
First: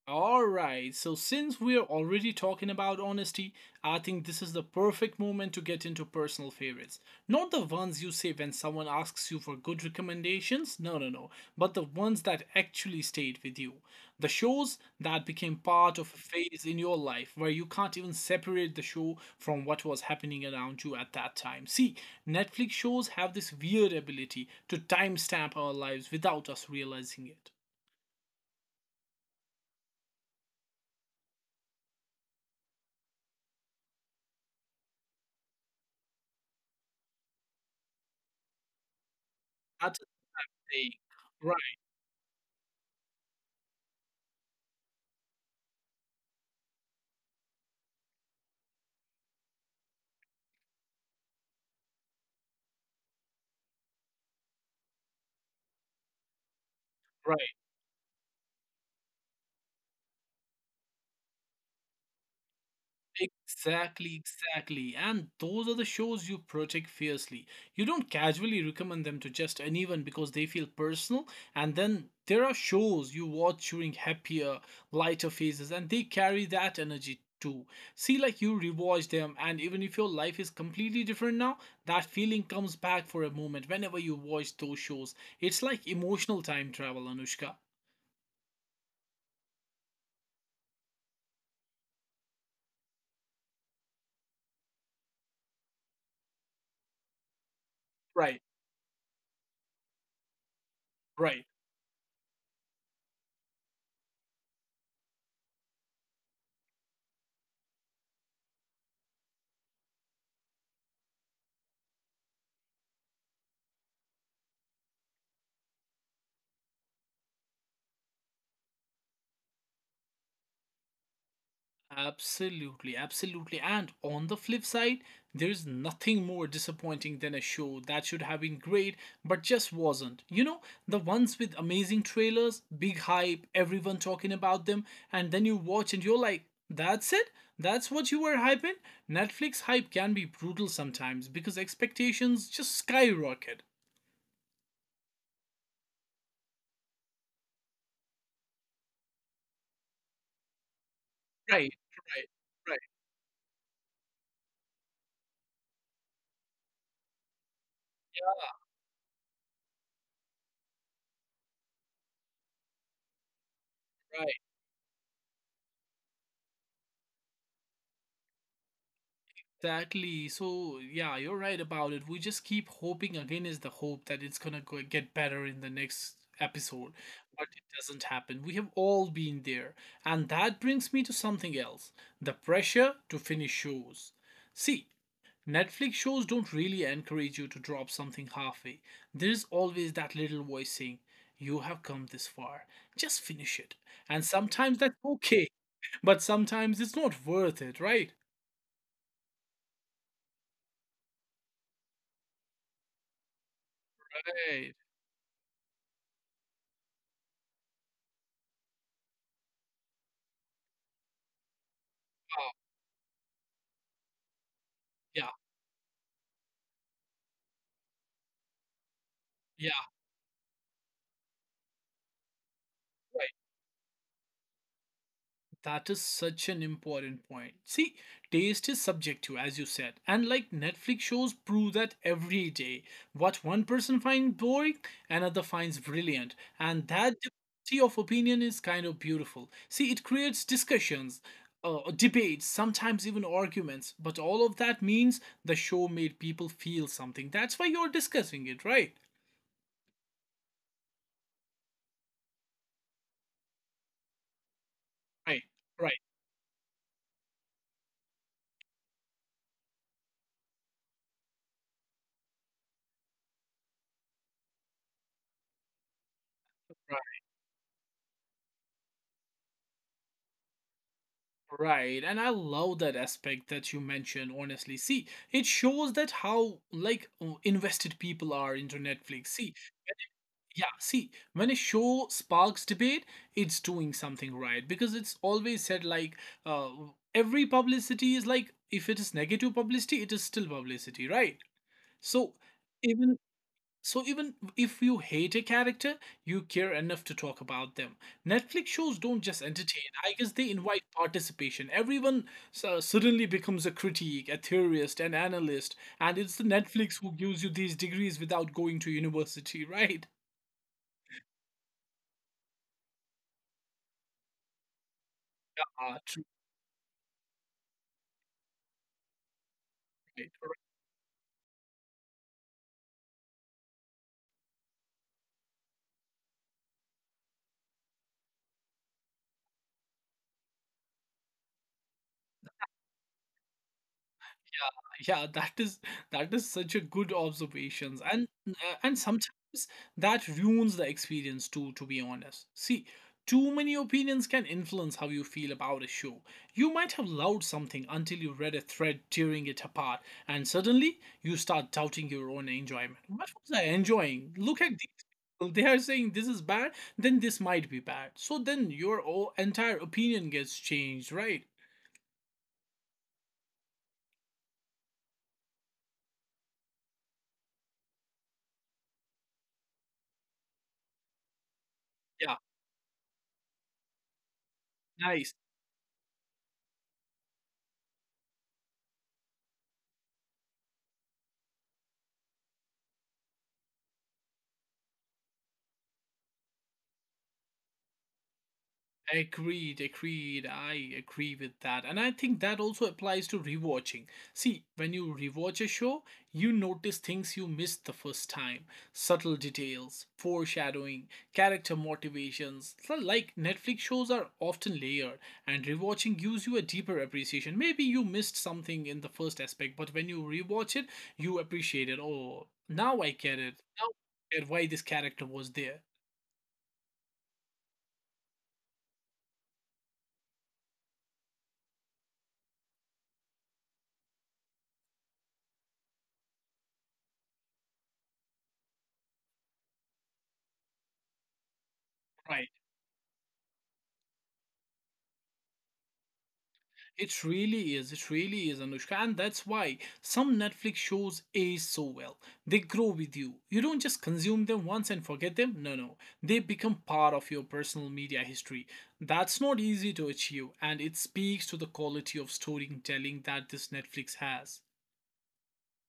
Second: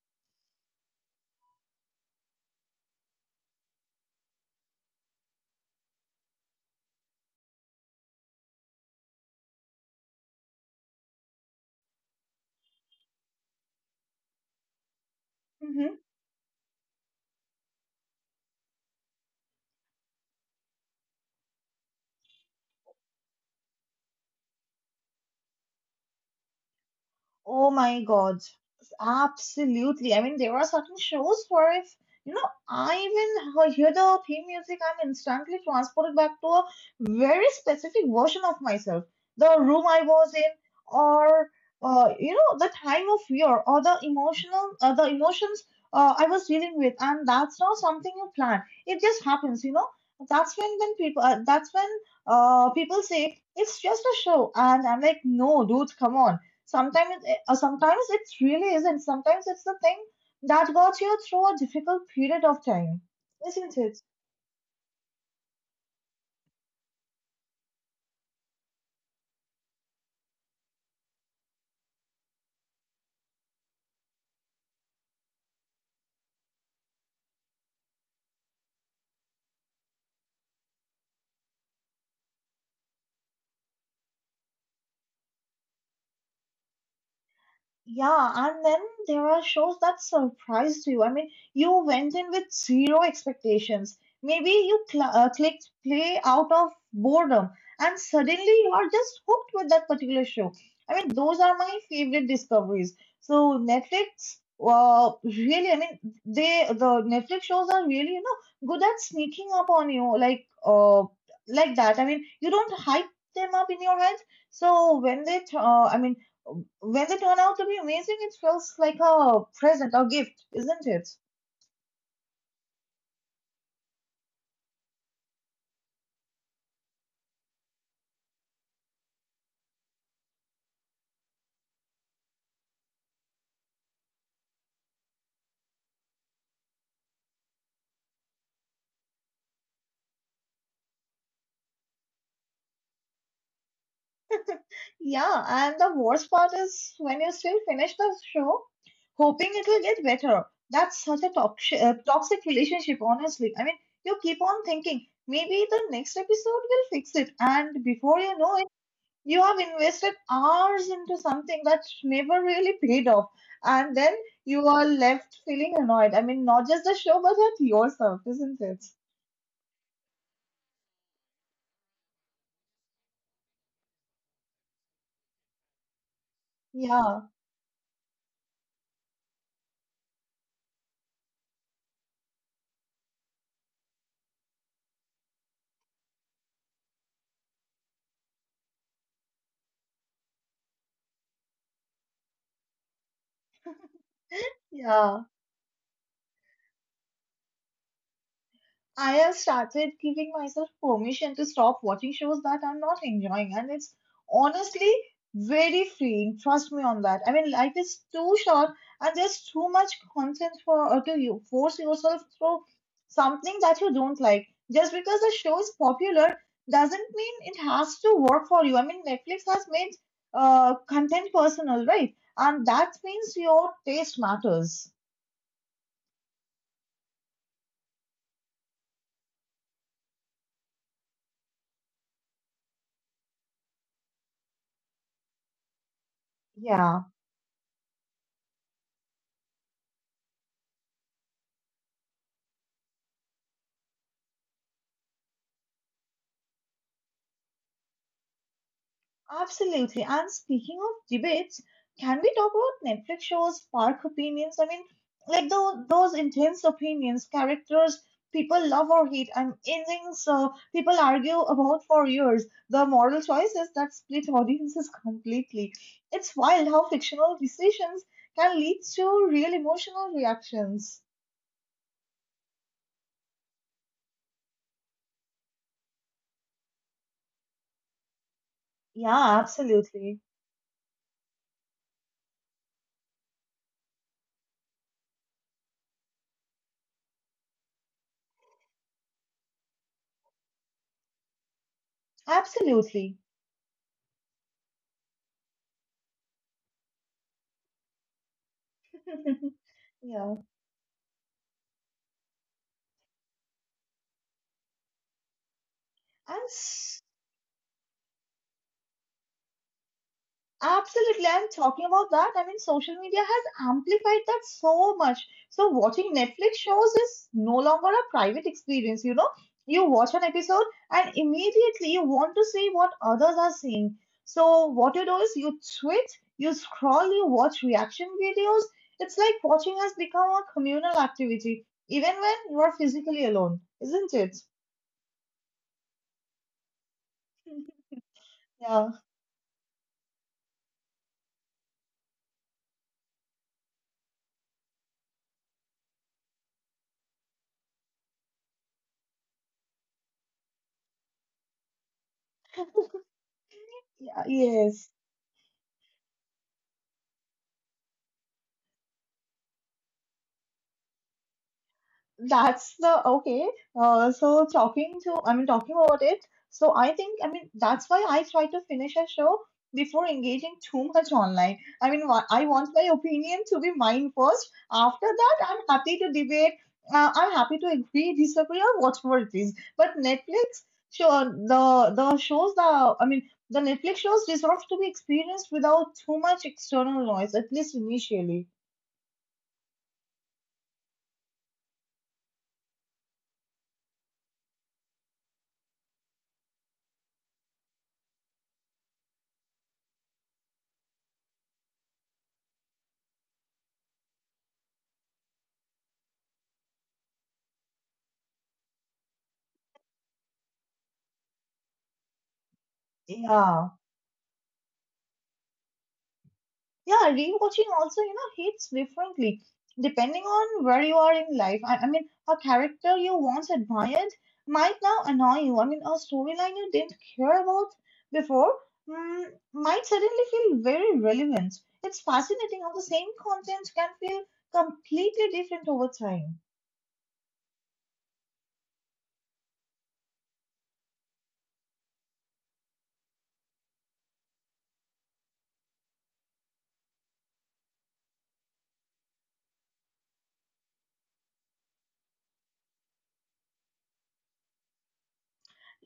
S1: Alright, so since we're already talking about honesty, I think this is the perfect moment to get into personal favorites. Not the ones you say when someone asks you for good recommendations, no, no, no, but the ones that actually stayed with you. The shows that became part of a phase in your life where you can't even separate the show from what was happening around you at that time. See, Netflix shows have this weird ability to timestamp our lives without us realizing it.
S2: Oh my God. Absolutely. I mean, there are certain shows where if, you know, I even hear the theme music, I'm instantly transported back to a very specific version of myself. The room
S1: That's
S2: I
S1: a
S2: was in,
S1: thing.
S2: or,
S1: Right,
S2: uh, you know, the time of year, or the emotional, uh, the emotions uh, I was dealing with. And that's not something you plan. It just happens, you know. That's when then people, uh, that's when uh, people say, it's just a show. And I'm like, no, dude, come on. Sometimes, it-
S1: right.
S2: uh, sometimes it really isn't. Sometimes it's the thing that got you through a difficult period of time, isn't it?
S1: Exactly, exactly. And those are the shows you protect fiercely. You don't casually recommend them to just anyone because they feel personal. And then there are shows you watch during happier, lighter phases, and they carry that energy too. See, like you rewatch them, and even if your life is completely different now, that feeling comes back for a moment whenever you watch those shows. It's like emotional time travel, Anushka.
S2: Yeah, and then there are shows that surprised you. I mean, you went in with zero expectations. Maybe you cl- uh, clicked play out of boredom, and
S1: Right,
S2: suddenly you are just hooked with that particular show. I mean, those
S1: right.
S2: are my favorite discoveries. So Netflix, uh, really, I mean, they the Netflix shows are really, you know, good at sneaking up on you, like, uh, like that. I mean, you don't hype them up in your head. So when they, th- uh, I mean when they turn out to be amazing, it feels like a present or gift, isn't it?
S1: Absolutely, absolutely. And on the flip side, there is nothing more disappointing than a show that should have been great but just wasn't. You know, the ones with amazing trailers, big hype, everyone talking about them, and then you watch and you're like, that's it? That's what you were hyping? Netflix hype can be brutal sometimes because expectations just skyrocket.
S2: Yeah, and the worst part is when you still finish the show, hoping it will get better. That's such a
S1: Right,
S2: toxic, uh,
S1: right,
S2: toxic
S1: right,
S2: relationship, honestly. I mean, you keep on thinking maybe the next episode will fix it, and before you know it, you have invested hours into something that never really paid off, and then
S1: right.
S2: you are left feeling annoyed. I mean, not just the show, but at yourself, isn't it?
S1: Exactly. So, yeah, you're right about it. We just keep hoping again is the hope that it's gonna go get better in the next episode,
S2: Yeah.
S1: but it doesn't happen. We have all been there. And that brings me to something else, the pressure to finish shows. See, Netflix shows don't really encourage you to drop something halfway. There's always that little voice saying, you have come this far, just finish it. And sometimes that's
S2: Yeah,
S1: okay, but sometimes it's not worth it, right?
S2: I have started giving myself permission to stop watching shows that I'm not enjoying, and it's
S1: Right.
S2: honestly very freeing. Trust me on that. I mean, life is too short, and there's too much content for uh, to you force yourself
S1: Wow.
S2: through something that you don't like. Just because the show is popular doesn't mean it has to work for you. I mean, Netflix has
S1: Yeah,
S2: made uh, content personal, right? And that means
S1: right.
S2: your taste matters.
S1: That is such an important point. See, taste is subjective, as you said, and like Netflix shows prove that every day. What one person finds boring, another finds brilliant, and
S2: Yeah.
S1: that diversity of opinion is kind of beautiful. See, it creates discussions, uh, debates, sometimes even arguments, but all of that means the show made people feel something. That's why you're discussing it, right?
S2: Absolutely. And speaking of debates, can we talk about Netflix shows, spark opinions? I mean,
S1: Right,
S2: like tho-
S1: right,
S2: those intense opinions, characters people love or hate, and endings uh, people argue about for years, the moral choices that split audiences completely. It's wild how
S1: right.
S2: fictional decisions can lead to real emotional reactions.
S1: Right, and I love that aspect that you mentioned, honestly. See, it shows that how like oh, invested people are into Netflix.
S2: Yeah,
S1: See,
S2: absolutely.
S1: yeah, see, when a show sparks debate, it's doing something right because it's always said like uh, every publicity is like if it is negative publicity, it is still publicity, right? So even
S2: Absolutely.
S1: so even if you hate a character, you care enough to talk about them. Netflix shows don't just entertain. I guess
S2: Yeah.
S1: they invite participation. Everyone su- suddenly becomes a critique, a theorist, an analyst, and it's the
S2: And
S1: Netflix who gives you these degrees without going to university, right?
S2: Absolutely, I'm talking about that. I mean, social media has amplified that so much. So,
S1: Ah,
S2: watching
S1: true.
S2: Netflix shows is no longer a private experience, you know. You watch an
S1: Right,
S2: episode and immediately you want to see what others are seeing. So, what you do is you tweet, you scroll, you watch reaction videos. It's like watching has become a communal activity, even when you are physically alone, isn't it?
S1: Yeah, that is that is such a good observations, and uh,
S2: Yeah,
S1: and sometimes that ruins the experience too. To be honest, see, too many opinions can influence how you feel about a show. You might have loved something until you read a thread tearing it apart, and suddenly you start doubting your own enjoyment. What was I
S2: yeah,
S1: enjoying? Look at these
S2: yes.
S1: people. They are saying this is bad, then this might be bad. So then your o- entire opinion gets changed, right?
S2: That's the okay. Uh, so talking to, I mean, talking about it. So I think, I mean, That's why I try to finish a show before engaging too much online. I mean, wha-
S1: Yeah,
S2: I want my opinion to be mine first. After
S1: nice.
S2: that, I'm happy to debate. Uh, I'm happy to agree, disagree, or whatever it is. But Netflix, sure, the the shows, the I mean, the Netflix shows deserve to be experienced without too much external noise, at least initially.
S1: Agreed, agreed. I agree with that. And I think that also applies to rewatching. See, when you rewatch a show, you notice things you missed the first time, subtle details, foreshadowing, character motivations. So, like Netflix shows are often layered, and rewatching gives you a deeper appreciation. Maybe you missed something in the first aspect, but when you rewatch it, you appreciate it. Oh, now I get it.
S2: Yeah.
S1: Now I get why this character was there.
S2: Yeah, rewatching also, you know, hits differently depending on where you are in life. I, I mean, a character you once admired might now annoy you. I mean, a storyline you didn't care about before mm, might suddenly feel very relevant. It's
S1: Right.
S2: fascinating how the same content can feel completely different over time.
S1: It really is. It really is, Anushka. And that's why some Netflix shows age so well. They grow with you. You don't just consume them once and forget them. No, no. They become part of your personal media history. That's not easy to achieve, and it speaks to the quality of storytelling that this Netflix has.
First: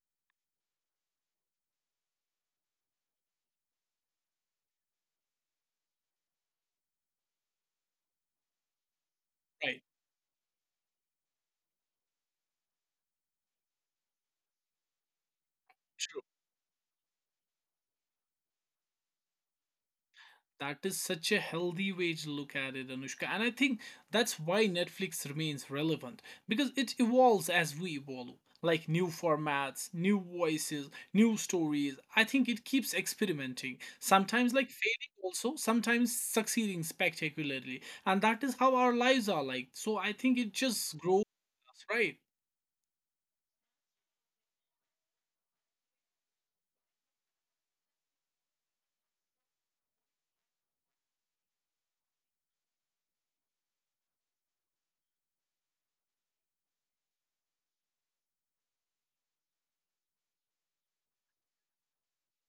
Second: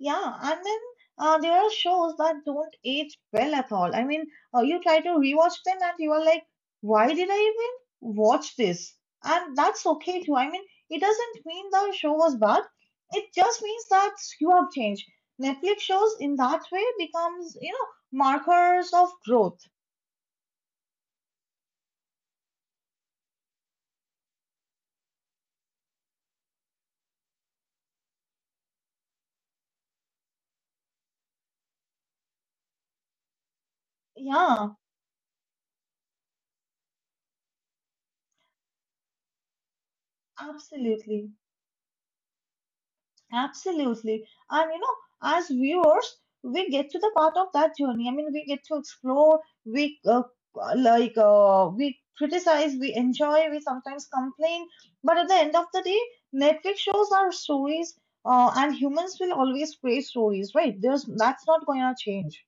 S2: Yeah, and then uh, there are shows that don't age well at all. I mean, uh, you try to rewatch them and you are like, why did I even watch this? And
S1: Right.
S2: that's okay too. I mean, it doesn't mean the show was bad. It just means that you have changed. Netflix shows in that way becomes, you know, markers of growth.
S1: That is such a healthy way to look at it, Anushka. And I think that's why Netflix remains relevant because it evolves as we evolve, like new formats, new voices, new stories. I think it keeps experimenting, sometimes like
S2: Yeah,
S1: failing, also, sometimes succeeding spectacularly. And that is how our lives are like. So I think it just grows
S2: absolutely.
S1: us, right?
S2: Absolutely. And you know, as viewers, we get to the part of that journey. I mean, we get to explore, we uh, like, uh, we criticize, we enjoy, we sometimes complain. But at the end of the day, Netflix shows are stories, uh, and humans will always create stories, right? There's That's not going to change.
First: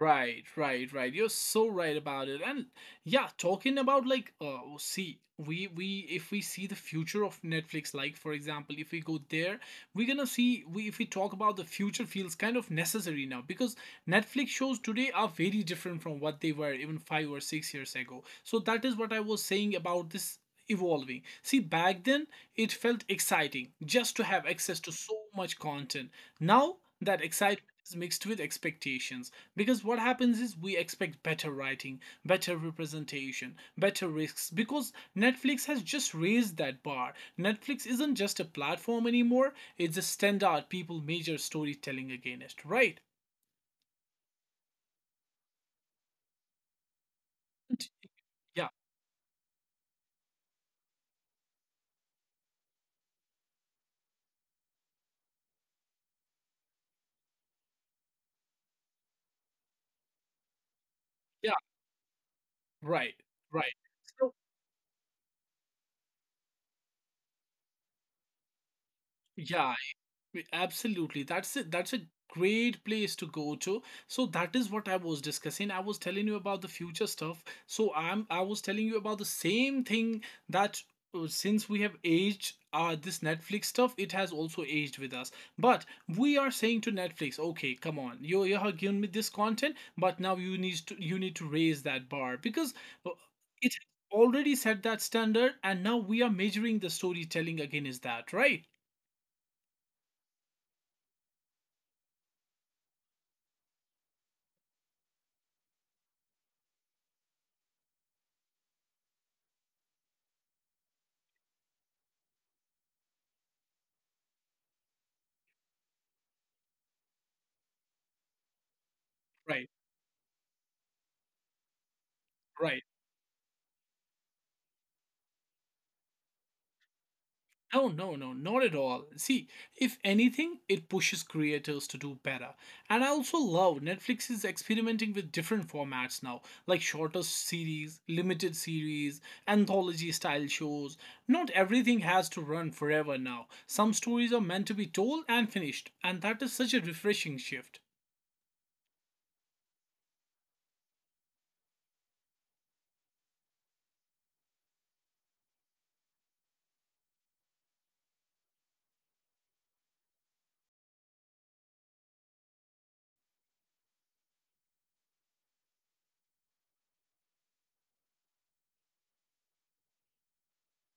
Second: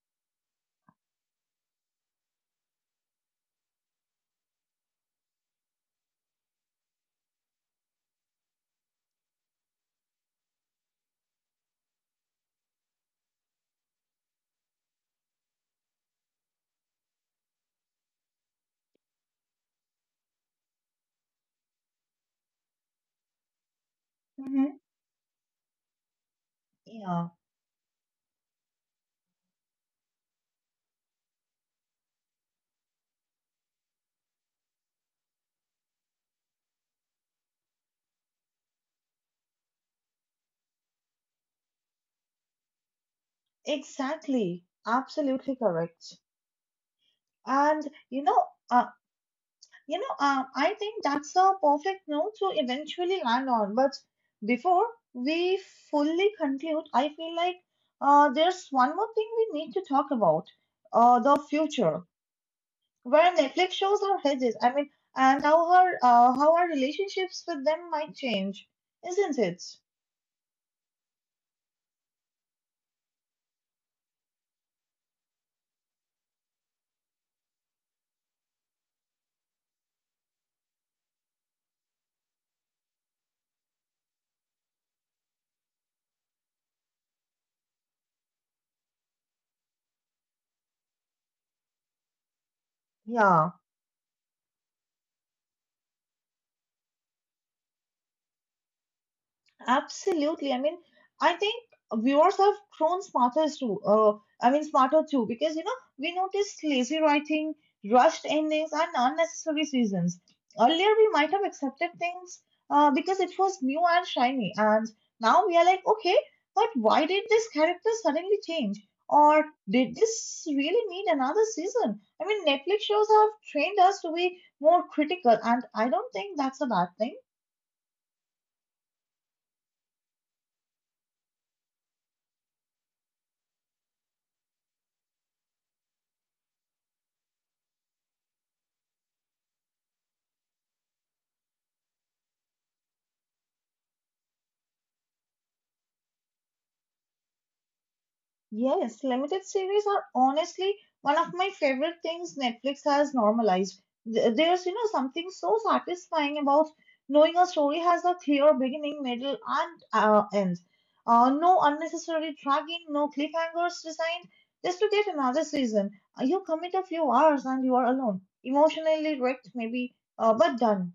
S1: Right, right, right. You're so right about it. And yeah, talking about like uh oh, see, we we if we see the future of Netflix, like for example, if we go there, we're gonna see, we if we talk about the future, feels kind of necessary now because Netflix shows today are very different from what they were even five or six years ago. So that is what I was saying about this evolving. See, back then it felt exciting just to have
S2: Hmm.
S1: access to so much content. Now that
S2: Yeah,
S1: excitement is mixed with expectations because what happens is we expect better writing, better representation, better risks because Netflix has just raised that bar. Netflix isn't just a platform anymore, it's a standard people measure storytelling against, right?
S2: exactly. Absolutely correct. And you know,
S1: Yeah,
S2: uh, You know, um, I think that's a perfect note to eventually land on. But before we fully conclude, I feel like uh, there's one more thing we need to talk about uh, the
S1: yeah,
S2: future,
S1: right,
S2: where Netflix
S1: right,
S2: shows are
S1: so
S2: headed. I mean, and how our, uh, how our relationships with them might change, isn't it?
S1: yeah. Y- Absolutely. That's it. That's a great place to go to. So that is what I was discussing. I was telling you about the future stuff. So I'm I was telling you about the same thing that uh, since we have aged uh this Netflix stuff, it has also aged with us. But we are saying to Netflix, okay, come on, you you have given me this content, but now you need to you need to raise that bar because uh,
S2: Yeah.
S1: it already set that standard, and now we are measuring the storytelling against that, right?
S2: Absolutely. I mean, I think viewers have grown smarter too. Uh, I mean, smarter too, because you know we noticed lazy writing, rushed endings, and unnecessary seasons. Earlier, we might have accepted things uh, because it was new and shiny, and now we are like, okay, but why did this character suddenly change? Or
S1: Right,
S2: did this really need another season? I mean, Netflix
S1: right.
S2: shows have trained us to be more critical, and I don't think that's a bad thing.
S1: No, no, no, not at all. See, if anything, it pushes creators to do better. And I also love Netflix is experimenting with different formats now, like shorter series, limited series, anthology style shows. Not everything has to run forever now. Some stories are meant to be told and finished, and that is such a refreshing shift.
S2: Yes, limited series are honestly one of my favorite things Netflix has normalized. Th- There's, you know, something so satisfying about knowing a story has a clear beginning, middle, and uh, end. Uh, no unnecessary dragging, no cliffhangers designed just to get another season. Uh, You commit a few hours and you are alone, emotionally wrecked maybe, uh, but done.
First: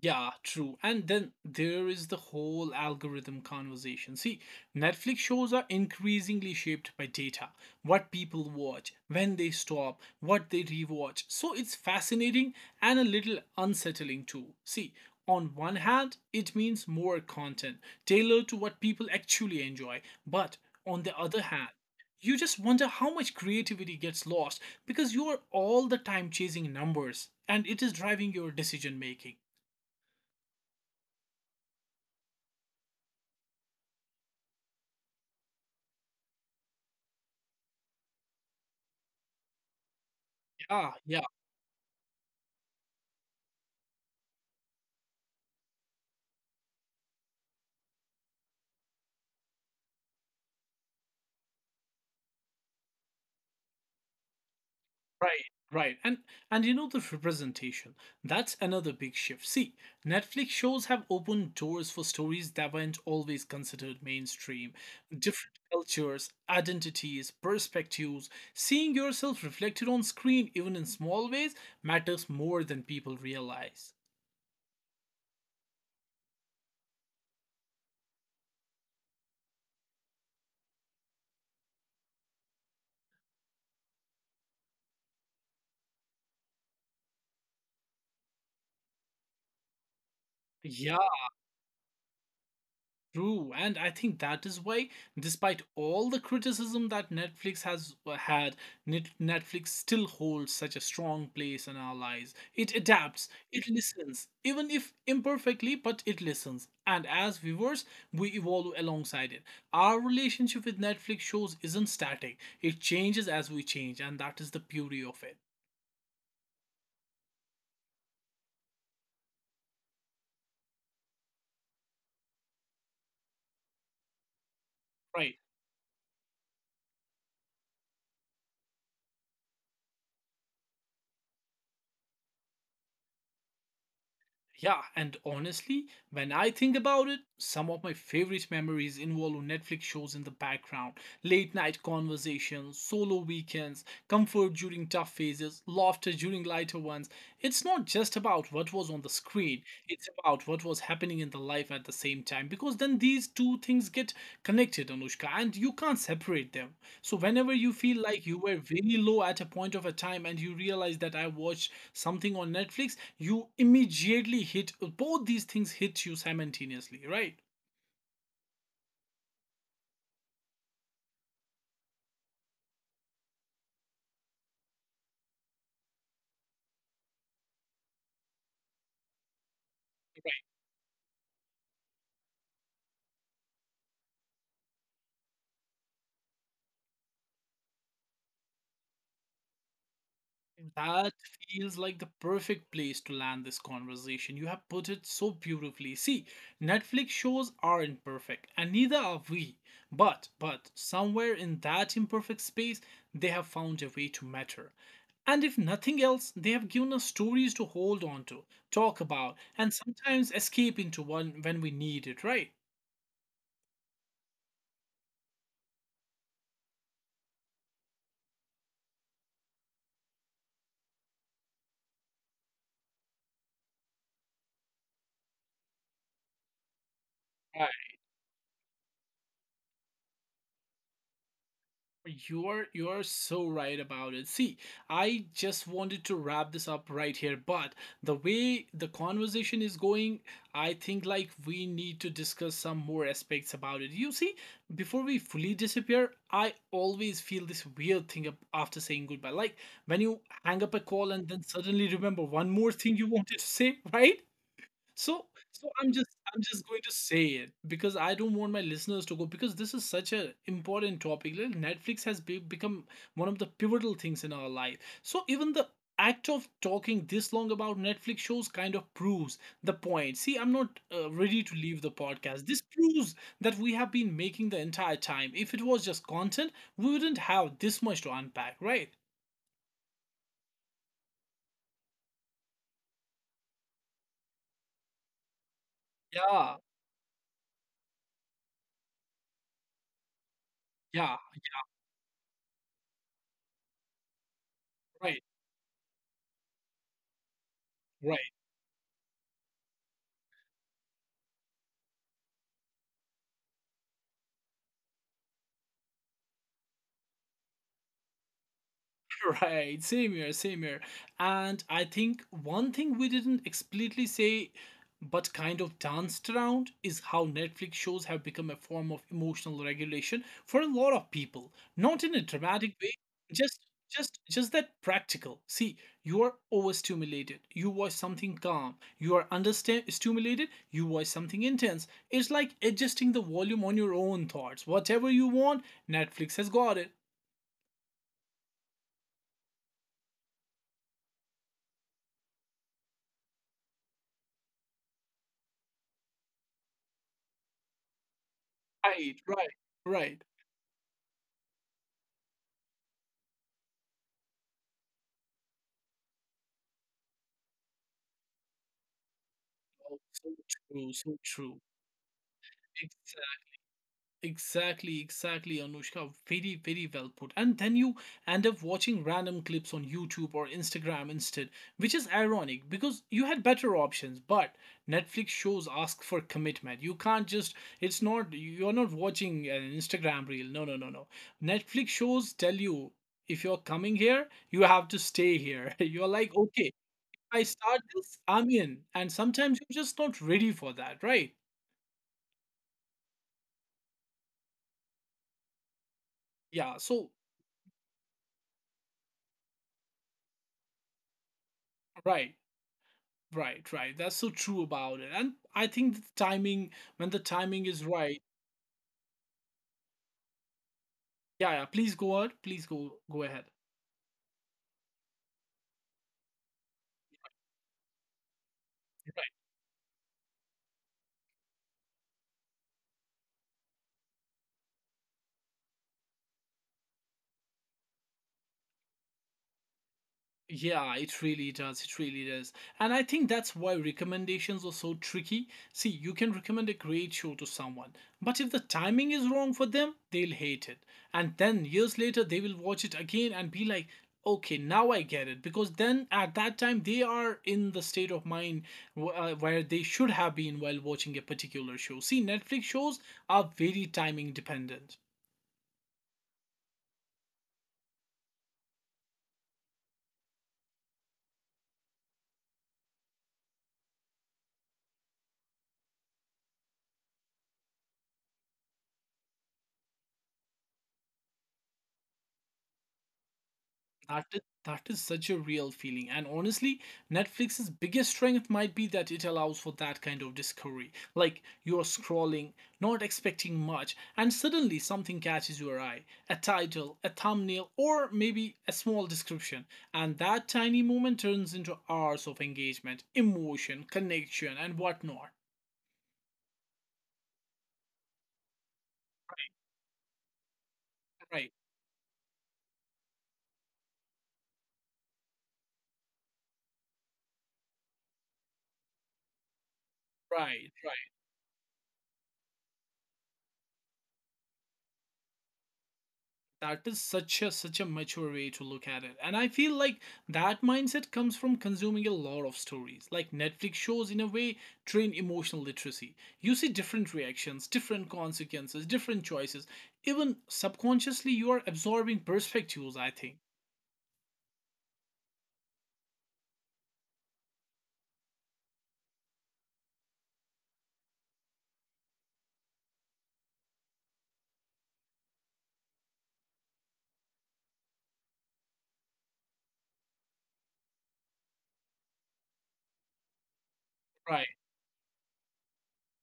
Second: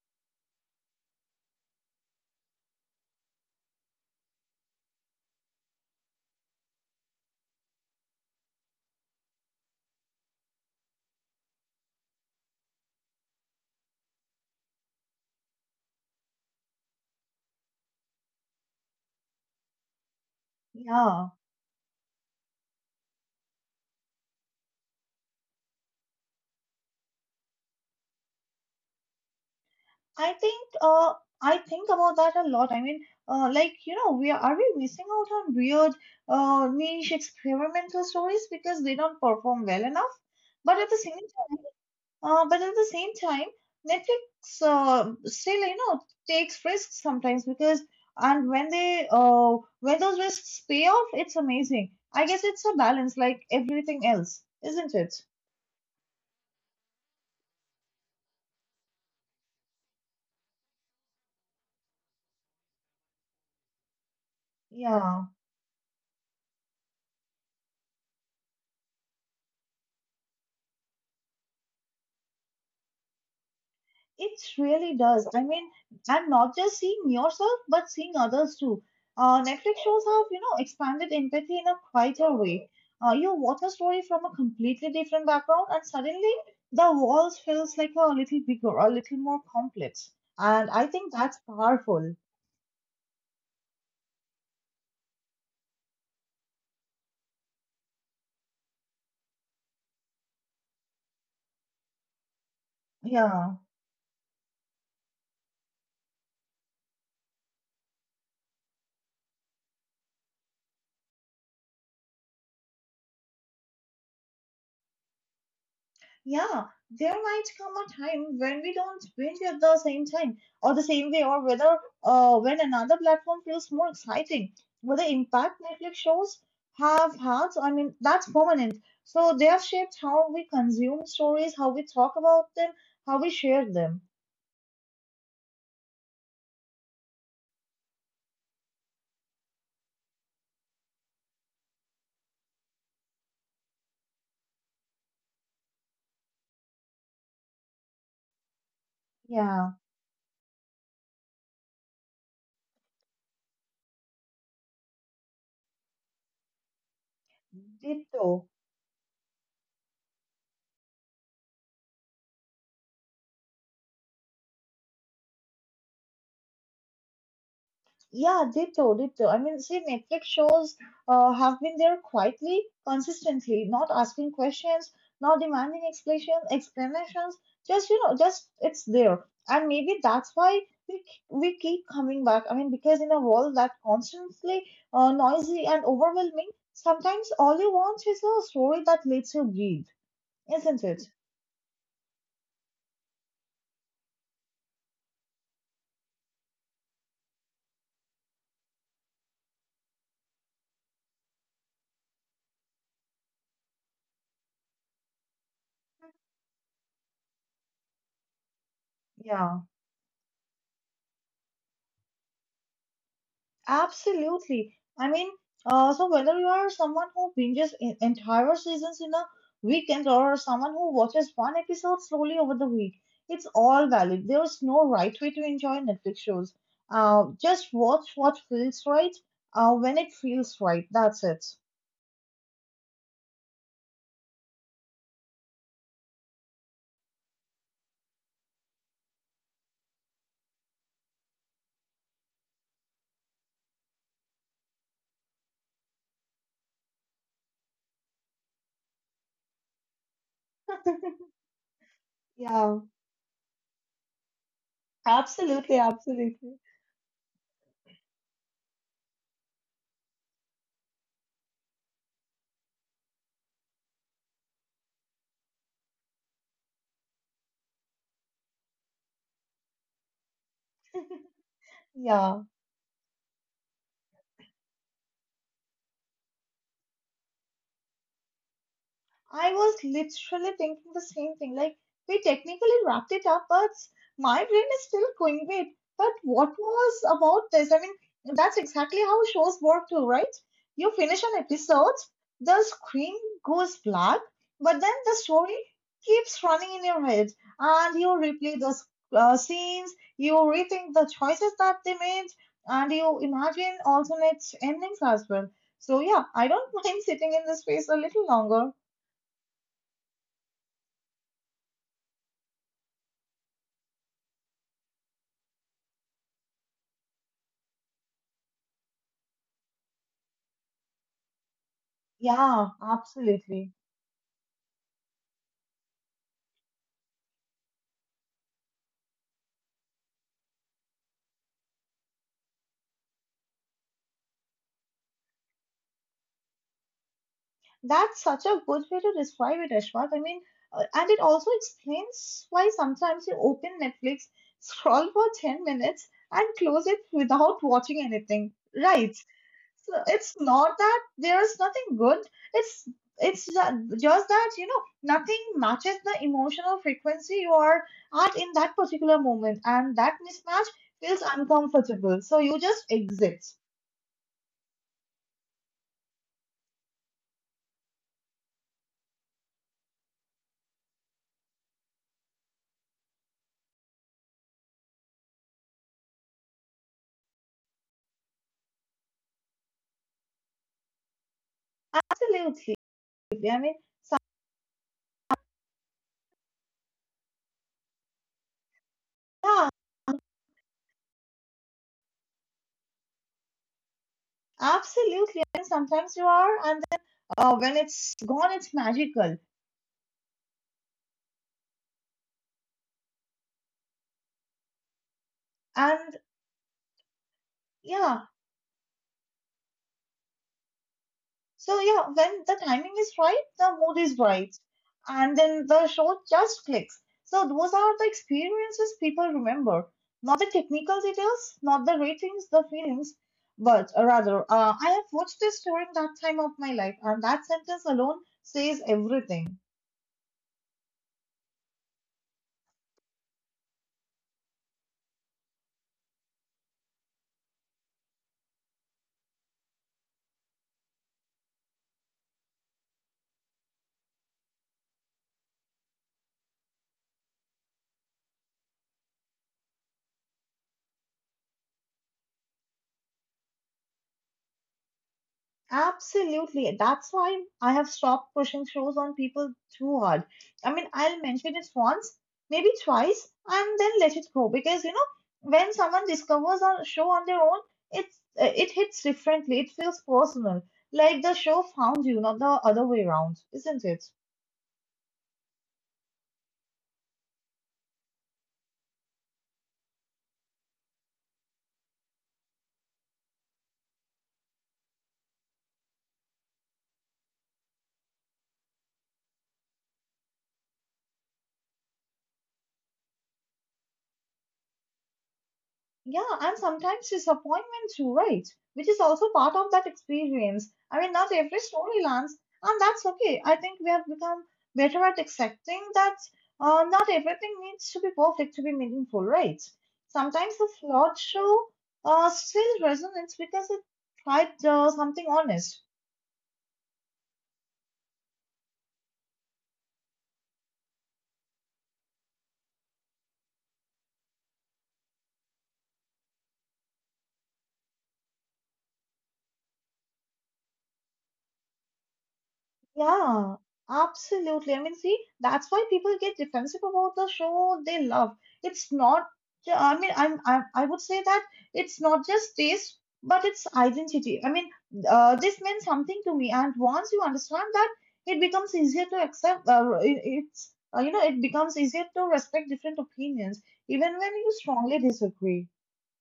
S1: Yeah, true. And then there is the whole algorithm conversation. See, Netflix shows are increasingly shaped by data, what people watch, when they stop, what they rewatch. So it's fascinating and a little unsettling too. See, on one hand, it means more content tailored to what people actually enjoy, but on the
S2: Yeah.
S1: other hand, you just wonder how much creativity gets lost because you are all the time chasing numbers and it is driving your decision making.
S2: I think uh I think about that a lot. I mean, uh, like you know, we are, are we missing out on weird uh niche experimental stories because they don't perform well enough? But at
S1: Ah,
S2: the
S1: yeah,
S2: same uh, but at the same time, Netflix uh, still you know takes risks sometimes because and when they uh when those risks pay off, it's amazing. I guess it's a balance like everything else, isn't it?
S1: right, right. And and you know the representation. That's another big shift. See, Netflix shows have opened doors for stories that weren't always considered mainstream.
S2: Yeah.
S1: Different cultures, identities, perspectives, seeing yourself reflected on screen even in small ways matters more than people realize.
S2: It really does. I mean, I'm not just seeing yourself, but seeing others too. Uh, Netflix shows have, you know, expanded empathy in a quieter way. Uh, you watch a story from a completely different background, and suddenly the walls feels like a little bigger, a little more complex. And I
S1: Yeah,
S2: think that's powerful.
S1: true, and I think that is why, despite all the criticism that Netflix has uh, had, Net- Netflix still holds such a strong place in our lives. It adapts,
S2: Yeah.
S1: it listens, even if imperfectly, but it listens. And as viewers, we evolve alongside it. Our relationship with Netflix shows isn't static, it changes as we change, and that is the beauty of it.
S2: Yeah, there might come a time when we don't binge at the same time or the same way, or whether uh, when another platform feels more exciting. But the
S1: Right.
S2: impact Netflix shows have had, I mean, that's permanent. So they have shaped how we consume stories, how we talk about them, how we share them.
S1: Yeah, and honestly, when I think about it, some of my favorite memories involve Netflix shows in the background, late night conversations, solo weekends, comfort during tough phases, laughter during lighter ones. It's not just about what was on the screen,
S2: Yeah,
S1: it's about what was happening in the life at the same time because then these two things get connected, Anushka, and you can't separate them. So whenever you feel like you
S2: ditto.
S1: were very low at a point of a time and you realize that I watched something on Netflix, you immediately hit, both these things hit you simultaneously, right?
S2: Yeah, ditto, ditto. I mean, see, Netflix shows uh, have been there quietly, consistently, not asking questions, not demanding explanation, explanations. Just you know, just it's there, and maybe that's why we k- we keep coming back. I mean, because in a world that constantly uh, noisy and overwhelming, sometimes all you want is a story that lets you breathe, isn't it?
S1: That feels like the perfect place to land this conversation. You have put it so beautifully. See, Netflix shows aren't perfect, and neither are we. But, but, somewhere in that imperfect space, they have found a way to matter. And if nothing else, they have given us stories to hold on to, talk about,
S2: Yeah.
S1: and sometimes escape into one when we need it, right?
S2: Absolutely. I mean, uh, so whether you are someone who binges en- entire seasons in a weekend or someone who watches one episode slowly over the week, it's all valid. There's no right way to enjoy Netflix shows. Uh, just watch what feels right, uh, when it feels right. That's it.
S1: You're you're so right about it. See, I just wanted to wrap this up right here, but the way the conversation is going, I think like we need to discuss some more aspects about it. You see, before we fully disappear, I always feel this weird thing ab- after saying goodbye. Like when you hang up a call and then suddenly remember one more
S2: Yeah,
S1: thing you wanted to say, right? So so
S2: absolutely,
S1: I'm just
S2: absolutely.
S1: I'm just going to say it because I don't want my listeners to go because this is such an important topic. Like, Netflix has be, become one of the pivotal things in our life. So even the act of talking this long about Netflix shows kind of proves the point. See, I'm not uh, ready to leave the
S2: Yeah.
S1: podcast. This proves that we have been making the entire time. If it was just content, we wouldn't have this much to unpack, right?
S2: I was literally thinking the same thing. Like, we technically wrapped it up, but my brain is still going, wait, but what
S1: Yeah.
S2: was about this? I mean, that's exactly how shows work too, right? You
S1: Yeah.
S2: finish an episode, the screen goes black, but then the
S1: Right.
S2: story keeps running in your head, and you
S1: Right.
S2: replay those uh, scenes, you rethink the choices that they made, and you imagine alternate endings as well. So, yeah, I don't mind sitting in this space a little longer.
S1: Right, same here, same here. And I think one thing we didn't explicitly say but kind of danced around is how Netflix shows have become a form of emotional regulation for a lot of people. Not in a
S2: Yeah,
S1: dramatic way, just
S2: absolutely.
S1: just just that practical. See, you are overstimulated. You watch something calm. You are understand stimulated, you watch something intense. It's like adjusting the volume on your own thoughts. Whatever you want, Netflix has got it.
S2: That's such a good way to describe it, Ashwath. I mean, uh, and it also explains why sometimes you open Netflix, scroll for ten minutes, and close it without watching anything, right?
S1: Right, right,
S2: So
S1: right.
S2: it's not that there's nothing good. It's it's ju- just that, you know, nothing matches the emotional frequency you are at in that particular moment, and
S1: Oh,
S2: that
S1: so
S2: mismatch
S1: true, so
S2: feels
S1: true.
S2: uncomfortable. So you just exit.
S1: Exac- Exactly, exactly, Anushka. Very, very well put. And then you end up watching random clips on YouTube or Instagram instead, which is ironic because you had better options, but Netflix shows ask for commitment. You can't just, it's not, you're not watching an Instagram reel. No, no, no, no. Netflix shows tell
S2: Absolutely.
S1: you, if
S2: I
S1: you're
S2: mean,
S1: coming here, you have to stay here. You're like, okay, I start this, I'm in. And sometimes
S2: yeah,
S1: you're just not ready for that, right?
S2: absolutely. And sometimes you are,
S1: Yeah,
S2: and then
S1: so
S2: uh, when it's gone, it's magical.
S1: right, right, right. That's so true about it. And I think the
S2: And
S1: timing, when the timing is right,
S2: yeah,
S1: yeah, yeah,
S2: so
S1: please
S2: yeah,
S1: go ahead.
S2: when the
S1: Please
S2: timing
S1: go
S2: is
S1: go
S2: right,
S1: ahead.
S2: the mood is right, and then the show just clicks. So those are the experiences people remember, not the technical details, not the ratings, the feelings, but uh, rather, uh, I have watched this during that time of my life, and that sentence alone says everything.
S1: Yeah, it really does. It really does. And I think that's why recommendations are so tricky. See, you can recommend a great show to someone, but if the timing is wrong for them, they'll hate it. And then years later, they will watch it again and be like, okay, now I get it. Because then at that time, they are in the state of mind wh- uh, where they should have been while watching a particular show. See, Netflix shows are very timing dependent.
S2: Absolutely. That's why I have stopped pushing shows on people too hard. I mean, I'll mention it once, maybe twice, and then let it go because you know, when someone discovers a show on their own, it's uh, it hits differently. It feels personal, like the show found you, not the other way around, isn't it?
S1: That is, that is such a real feeling. And honestly, Netflix's biggest strength might be that it allows for that kind of discovery. Like you're scrolling, not expecting much, and suddenly something catches your eye, a title, a thumbnail, or maybe a small description. And that tiny moment turns into hours of engagement, emotion, connection, and whatnot.
S2: Yeah, and sometimes disappointment too, right? Which is also part of that experience. I mean, not
S1: Right,
S2: every story lands, and that's okay. I think we have become better at accepting that uh, not everything needs to be perfect to be meaningful, right? Sometimes the
S1: right, right.
S2: flawed show uh, still resonates because it tried uh, something honest.
S1: That is such a such a mature way to look at it, and I feel like that mindset comes from consuming a lot of stories. Like Netflix shows in a way train emotional literacy. You see different reactions, different consequences, different choices. Even subconsciously you are absorbing perspectives, I think.
S2: Yeah, absolutely. I mean, see, that's why people get defensive about the show they love. It's not, ju- I mean, I'm, I'm, I would say that it's not just taste, but it's identity. I mean, uh, this means something to me. And once you understand that, it becomes easier to accept, uh, it, it's, uh, you know, it becomes easier to respect different opinions, even when
S1: Right.
S2: you strongly disagree.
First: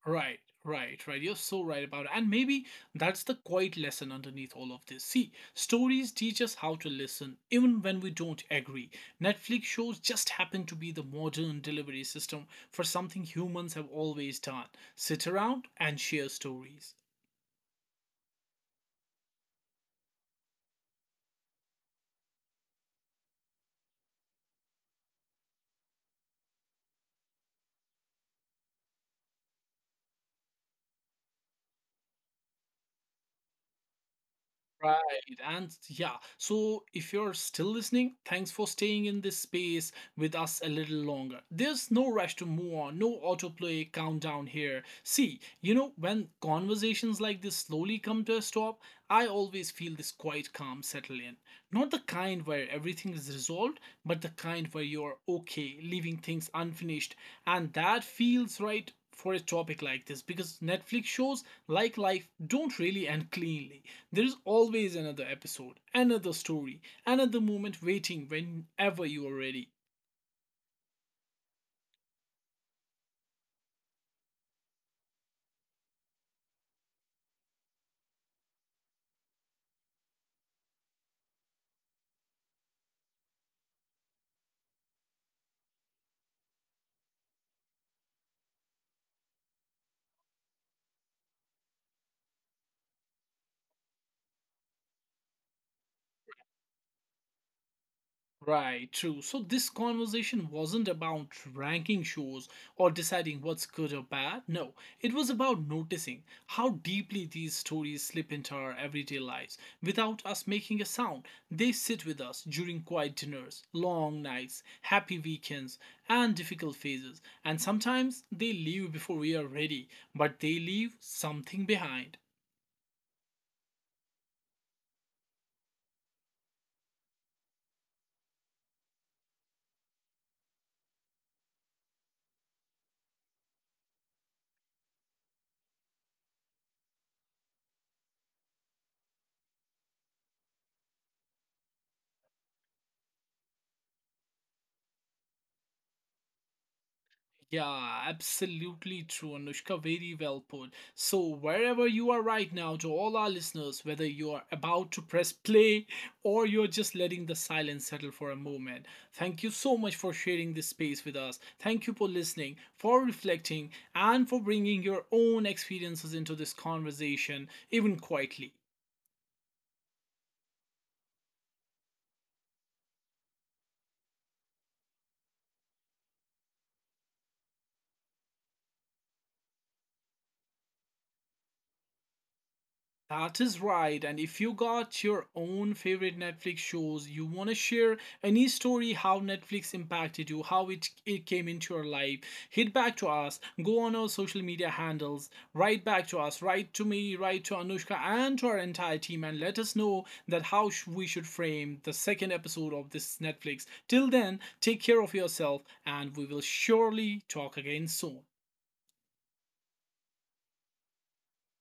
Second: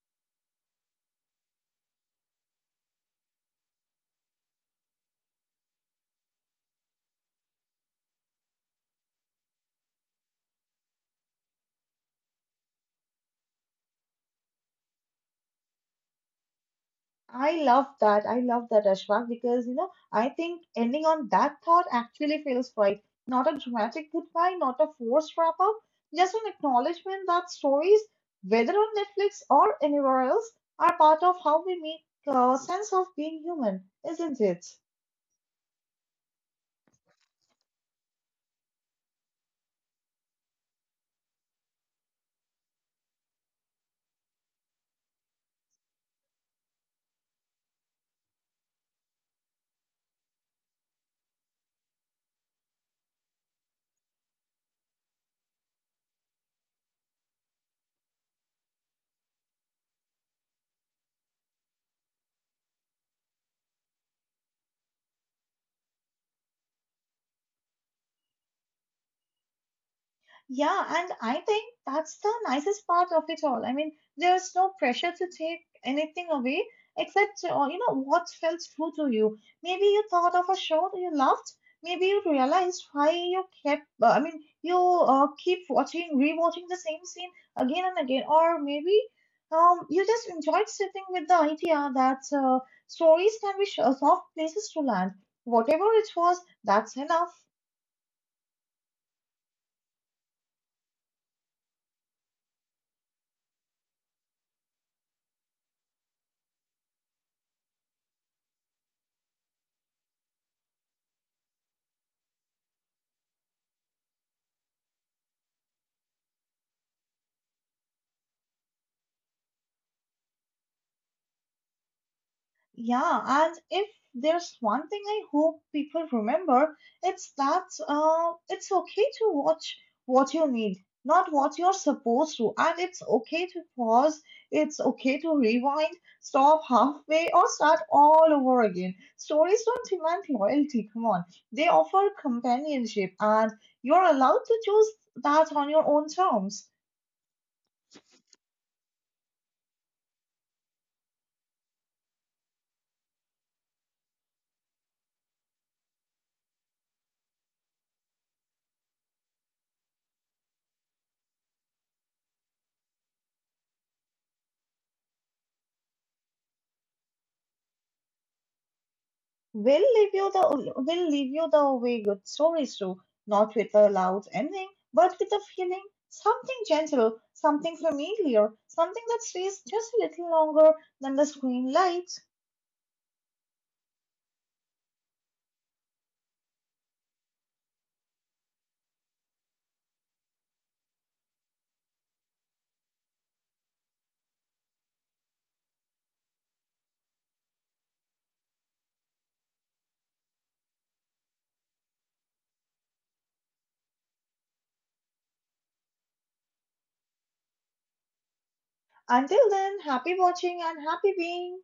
S1: Right, right, right. You're so right about it. And maybe that's the quiet lesson underneath all of this. See, stories teach us how to listen, even when we don't agree. Netflix shows just happen to be the modern delivery system for something humans have always done, sit around and share stories.
S2: I love that. I love that, Ashfaq, because you know, I think ending on that thought actually feels right. Not a dramatic goodbye, not a forced wrap up, just an acknowledgement that stories, whether on Netflix or anywhere else, are part of how we make uh, sense of being human, isn't it?
S1: Right, and yeah. So if you're still listening, thanks for staying in this space with us a little longer. There's no rush to move on, no autoplay countdown here. See, you know, when conversations like this slowly come to a stop, I always feel this quiet calm settle in. Not the kind where everything is resolved, but the kind where you're okay, leaving things unfinished. And that feels right for a topic like this because Netflix shows, like life, don't really end cleanly. There's always another episode, another story, another moment waiting whenever you are ready.
S2: Yeah, and I think that's the nicest part of it all. I mean, there's no pressure to take anything away except, uh, you know, what felt true to you. Maybe you thought of a show you loved. Maybe you realized why you kept, uh, I mean, you uh, keep watching, rewatching the same scene again and again. Or maybe um, you just enjoyed sitting with the idea that uh, stories can be sh- soft places to land. Whatever it was, that's enough.
S1: Right, true. So this conversation wasn't about ranking shows or deciding what's good or bad. No, it was about noticing how deeply these stories slip into our everyday lives without us making a sound. They sit with us during quiet dinners, long nights, happy weekends, and difficult phases. And sometimes they leave before we are ready, but they leave something behind.
S2: Yeah, and if there's one thing I hope people remember, it's that uh, it's okay to watch what you need, not what you're supposed to. And it's okay to pause, it's okay to rewind, stop halfway, or start all over again. Stories don't demand loyalty, come on. They offer companionship, and you're allowed to choose that on your own terms.
S1: Yeah, absolutely true, Anushka. Very well put. So, wherever you are right now, to all our listeners, whether you are about to press play or you're just letting the silence settle for a moment, thank you so much for sharing this space with us. Thank you for listening, for reflecting, and for bringing your own experiences into this conversation, even quietly.
S2: We'll leave you the we'll leave you the way good stories do, not with a loud ending, but with a feeling, something gentle, something familiar, something that stays just a little longer than the screen lights.
S1: That is right. And if you got your own favorite Netflix shows, you want to share any story how Netflix impacted you, how it, it came into your life, hit back to us, go on our social media handles, write back to us, write to me, write to Anushka and to our entire team, and let us know that how sh- we should frame the second episode of this Netflix. Till then, take care of yourself, and we will surely talk again soon.
S2: Until then, happy watching and happy being.